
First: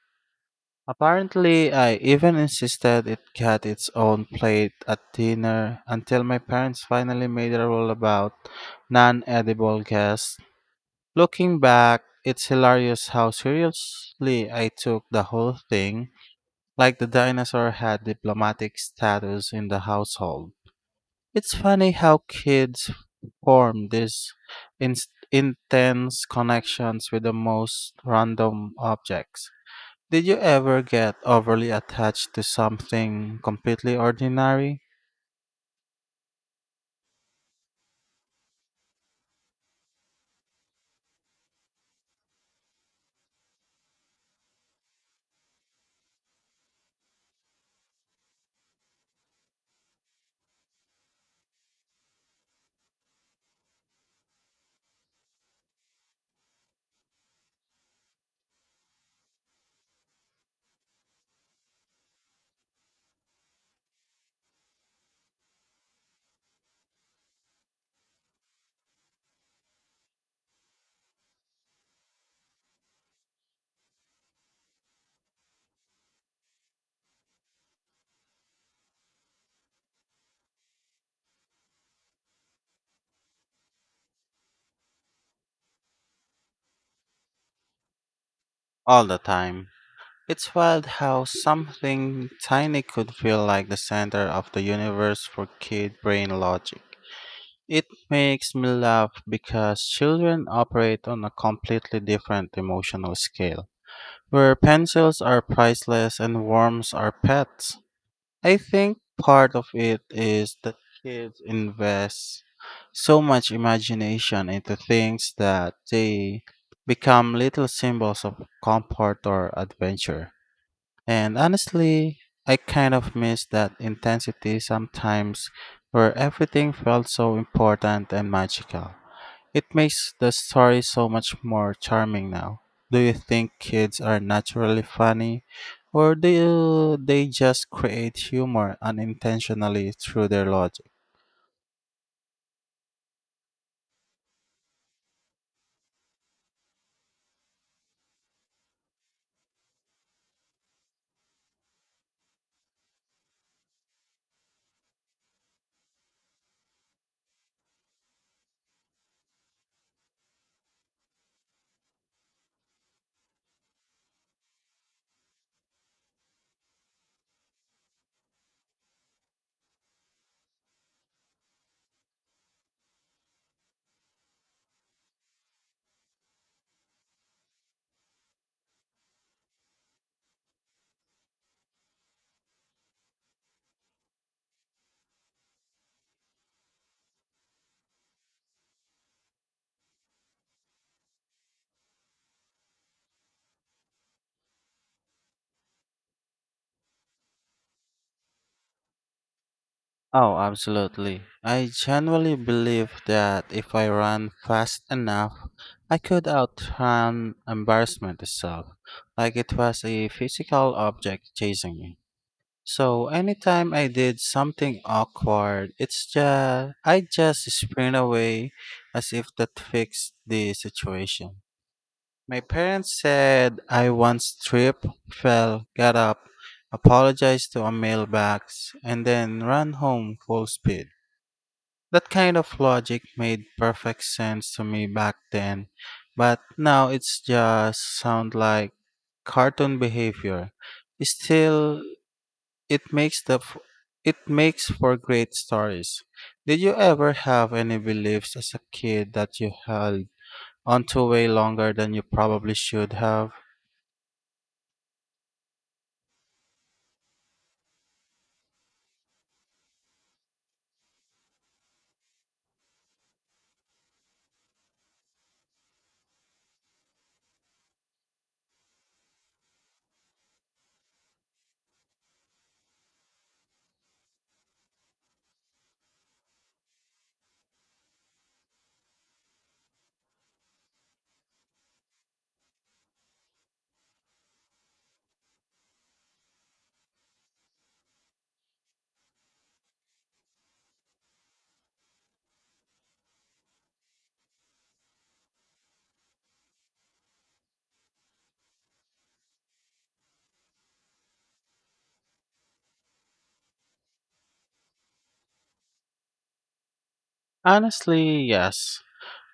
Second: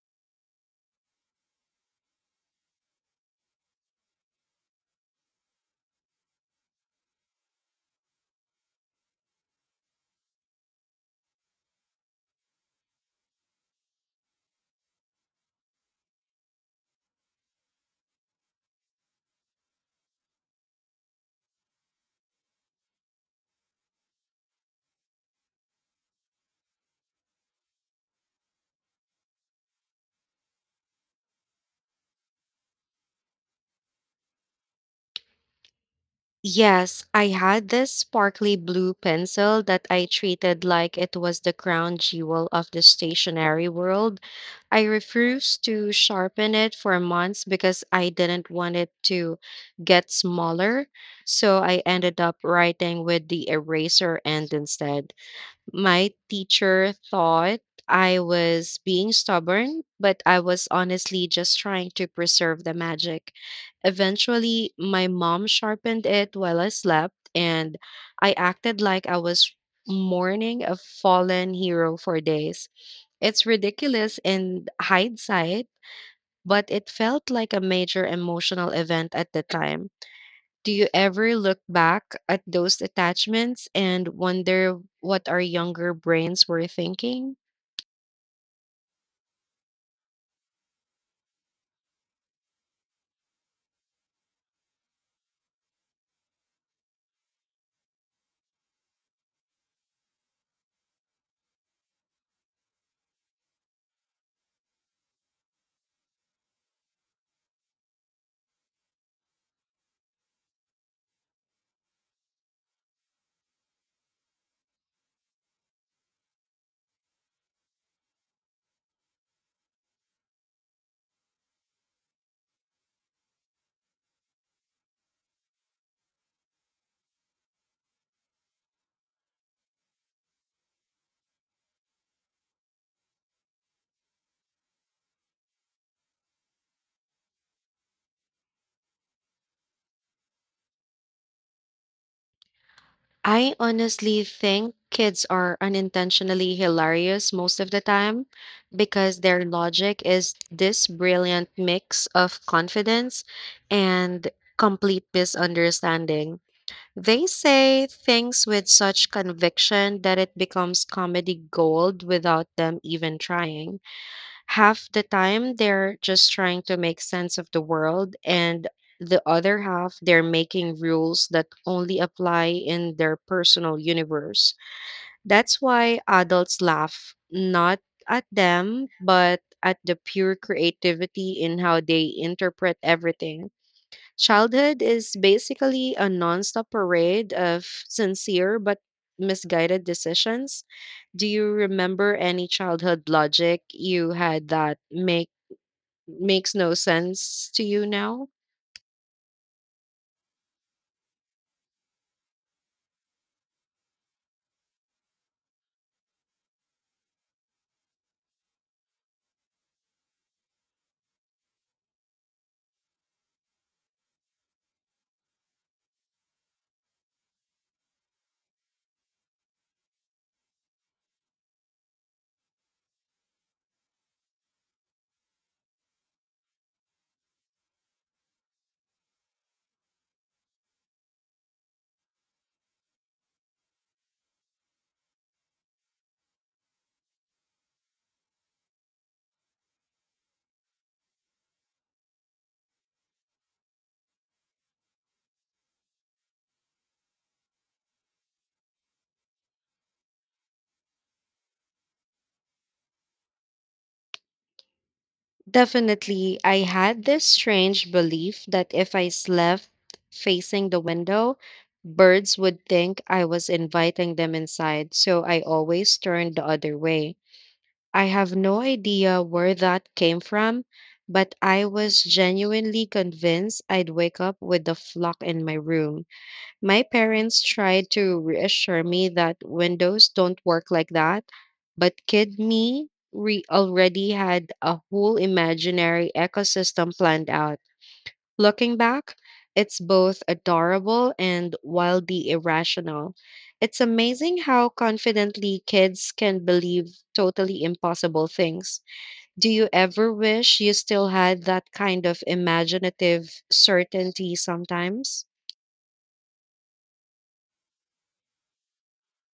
S2: Apparently, I even insisted it got its own plate at dinner until my parents finally made a rule about non edible guests. Looking back, it's hilarious how seriously I took the whole thing, like the dinosaur had diplomatic status in the household. It's funny how kids form these ins intense connections with the most random objects. Did you ever get overly attached to something completely ordinary?
S1: Yes, I had this sparkly blue pencil that I treated like it was the crown jewel of the stationery world. I refused to sharpen it for months because I didn't want it to get smaller. So I ended up writing with the eraser end instead. My teacher thought I was being stubborn, but I was honestly just trying to preserve the magic. Eventually, my mom sharpened it while I slept, and I acted like I was mourning a fallen hero for days. It's ridiculous in hindsight, but it felt like a major emotional event at the time. Do you ever look back at those attachments and wonder what our younger brains were thinking?
S2: All the time. It's wild how something tiny could feel like the center of the universe for kid brain logic. It makes me laugh because children operate on a completely different emotional scale, where pencils are priceless and worms are pets. I think part of it is that kids invest so much imagination into things that they become little symbols of comfort or adventure. And honestly, I kind of miss that intensity sometimes where everything felt so important and magical. It makes the story so much more charming now. Do you think kids are naturally funny, or they just create humor unintentionally through their logic?
S1: I honestly think kids are unintentionally hilarious most of the time because their logic is this brilliant mix of confidence and complete misunderstanding. They say things with such conviction that it becomes comedy gold without them even trying. Half the time, they're just trying to make sense of the world, and the other half, they're making rules that only apply in their personal universe. That's why adults laugh, not at them, but at the pure creativity in how they interpret everything. Childhood is basically a nonstop parade of sincere but misguided decisions. Do you remember any childhood logic you had that makes no sense to you now?
S2: Oh, absolutely. I genuinely believe that if I run fast enough, I could outrun embarrassment itself, like it was a physical object chasing me. So anytime I did something awkward, it's just I just sprint away as if that fixed the situation. My parents said I once tripped, fell, got up, apologized to a mailbox, and then ran home full speed. That kind of logic made perfect sense to me back then, but now it's just sound like cartoon behavior. Still, it makes the f- it makes for great stories. Did you ever have any beliefs as a kid that you held onto way longer than you probably should have?
S1: Definitely, I had this strange belief that if I slept facing the window, birds would think I was inviting them inside, so I always turned the other way. I have no idea where that came from, but I was genuinely convinced I'd wake up with the flock in my room. My parents tried to reassure me that windows don't work like that, but kid me already had a whole imaginary ecosystem planned out. Looking back, it's both adorable and wildly irrational. It's amazing how confidently kids can believe totally impossible things. Do you ever wish you still had that kind of imaginative certainty sometimes?
S2: Honestly, yes.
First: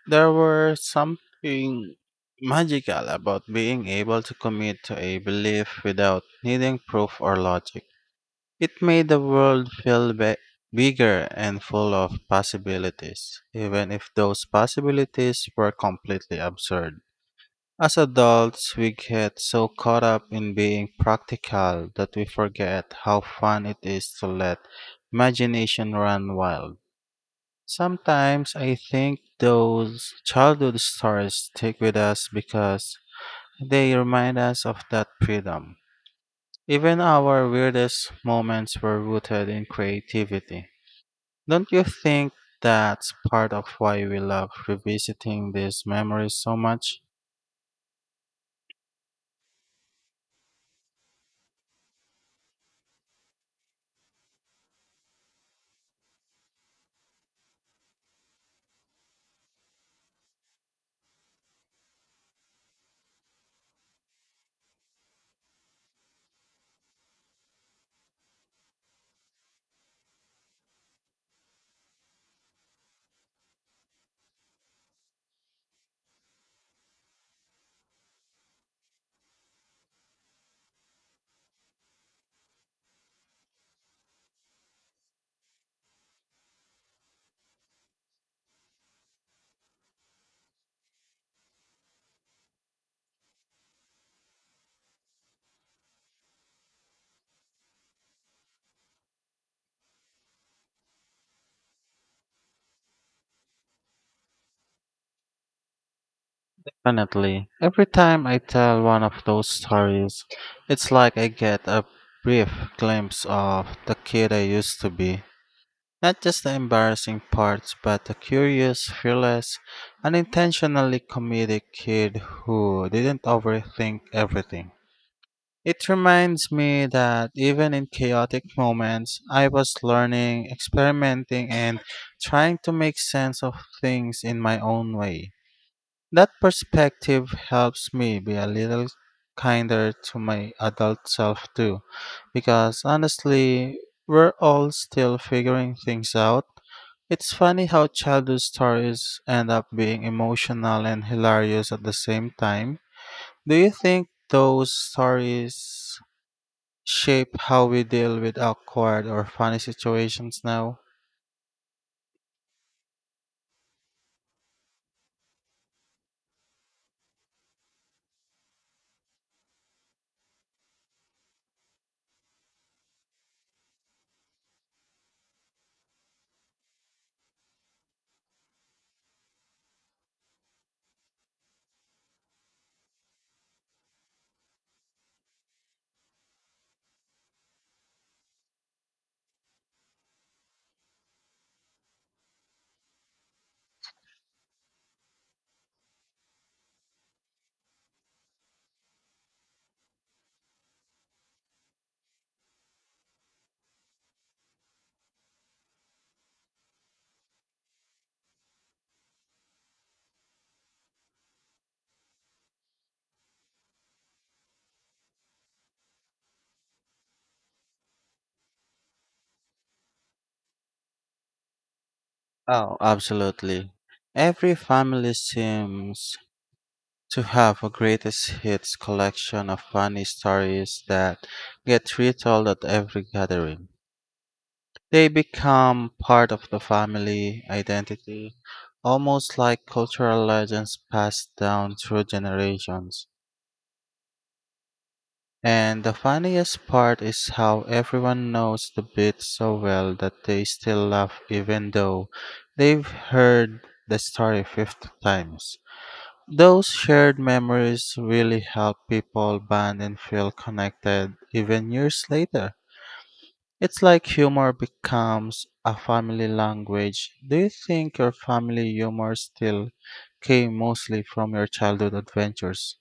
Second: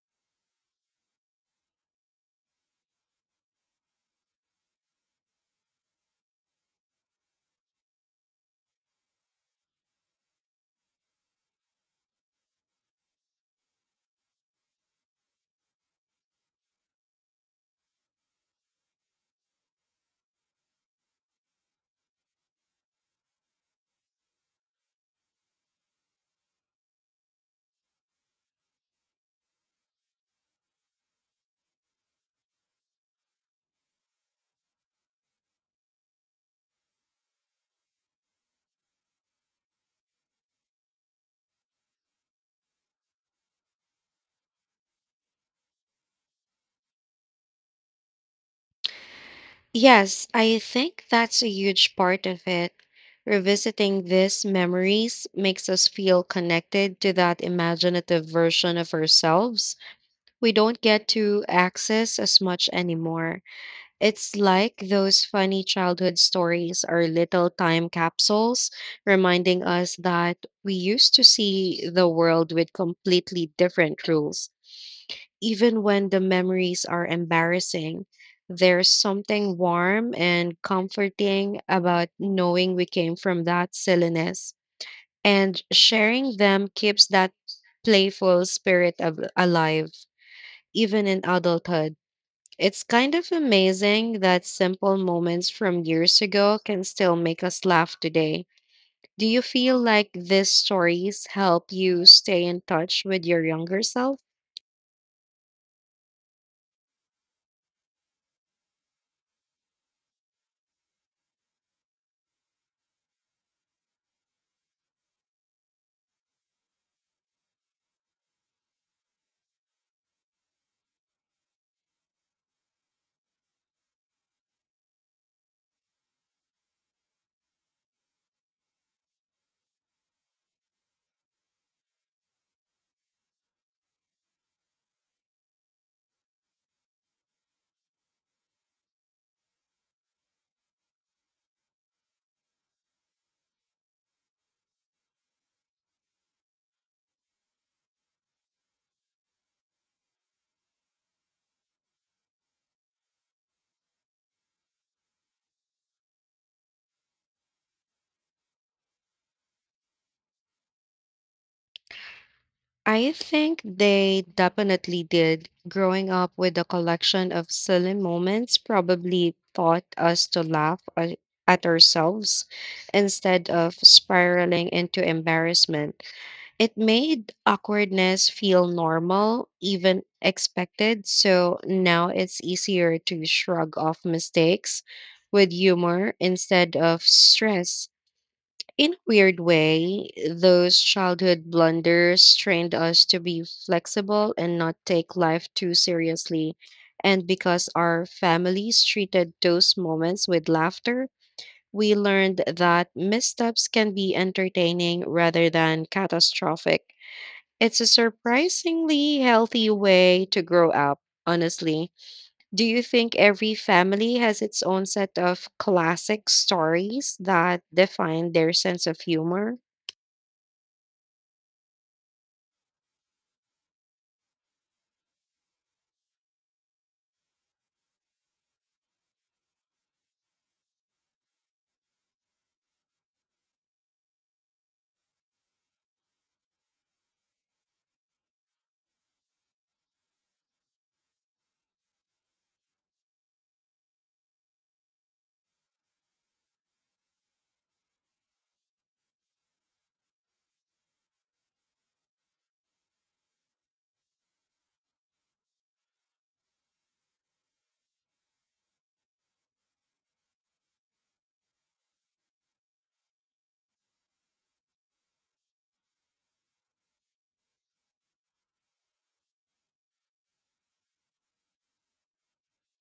S2: There were something magical about being able to commit to a belief without needing proof or logic. It made the world feel bigger and full of possibilities, even if those possibilities were completely absurd. As adults, we get so caught up in being practical that we forget how fun it is to let imagination run wild. Sometimes I think those childhood stories stick with us because they remind us of that freedom. Even our weirdest moments were rooted in creativity. Don't you think that's part of why we love revisiting these memories so much?
S1: Yes, I think that's a huge part of it. Revisiting these memories makes us feel connected to that imaginative version of ourselves we don't get to access as much anymore. It's like those funny childhood stories are little time capsules reminding us that we used to see the world with completely different rules. Even when the memories are embarrassing, there's something warm and comforting about knowing we came from that silliness. And sharing them keeps that playful spirit of alive, even in adulthood. It's kind of amazing that simple moments from years ago can still make us laugh today. Do you feel like these stories help you stay in touch with your younger self?
S2: Definitely. Every time I tell one of those stories, it's like I get a brief glimpse of the kid I used to be. Not just the embarrassing parts, but the curious, fearless, unintentionally comedic kid who didn't overthink everything. It reminds me that even in chaotic moments, I was learning, experimenting, and trying to make sense of things in my own way. That perspective helps me be a little kinder to my adult self too, because honestly, we're all still figuring things out. It's funny how childhood stories end up being emotional and hilarious at the same time. Do you think those stories shape how we deal with awkward or funny situations now?
S1: I think they definitely did. Growing up with a collection of silly moments probably taught us to at ourselves instead of spiraling into embarrassment. It made awkwardness feel normal, even expected, so now it's easier to shrug off mistakes with humor instead of stress. In a weird way, those childhood blunders trained us to be flexible and not take life too seriously. And because our families treated those moments with laughter, we learned that missteps can be entertaining rather than catastrophic. It's a surprisingly healthy way to grow up, honestly. Do you think every family has its own set of classic stories that define their sense of humor?
S2: Oh, absolutely. Every family seems to have a greatest hits collection of funny stories that get retold at every gathering. They become part of the family identity, almost like cultural legends passed down through generations. And the funniest part is how everyone knows the bit so well that they still laugh even though they've heard the story 50 times. Those shared memories really help people bond and feel connected even years later. It's like humor becomes a family language. Do you think your family humor still came mostly from your childhood adventures?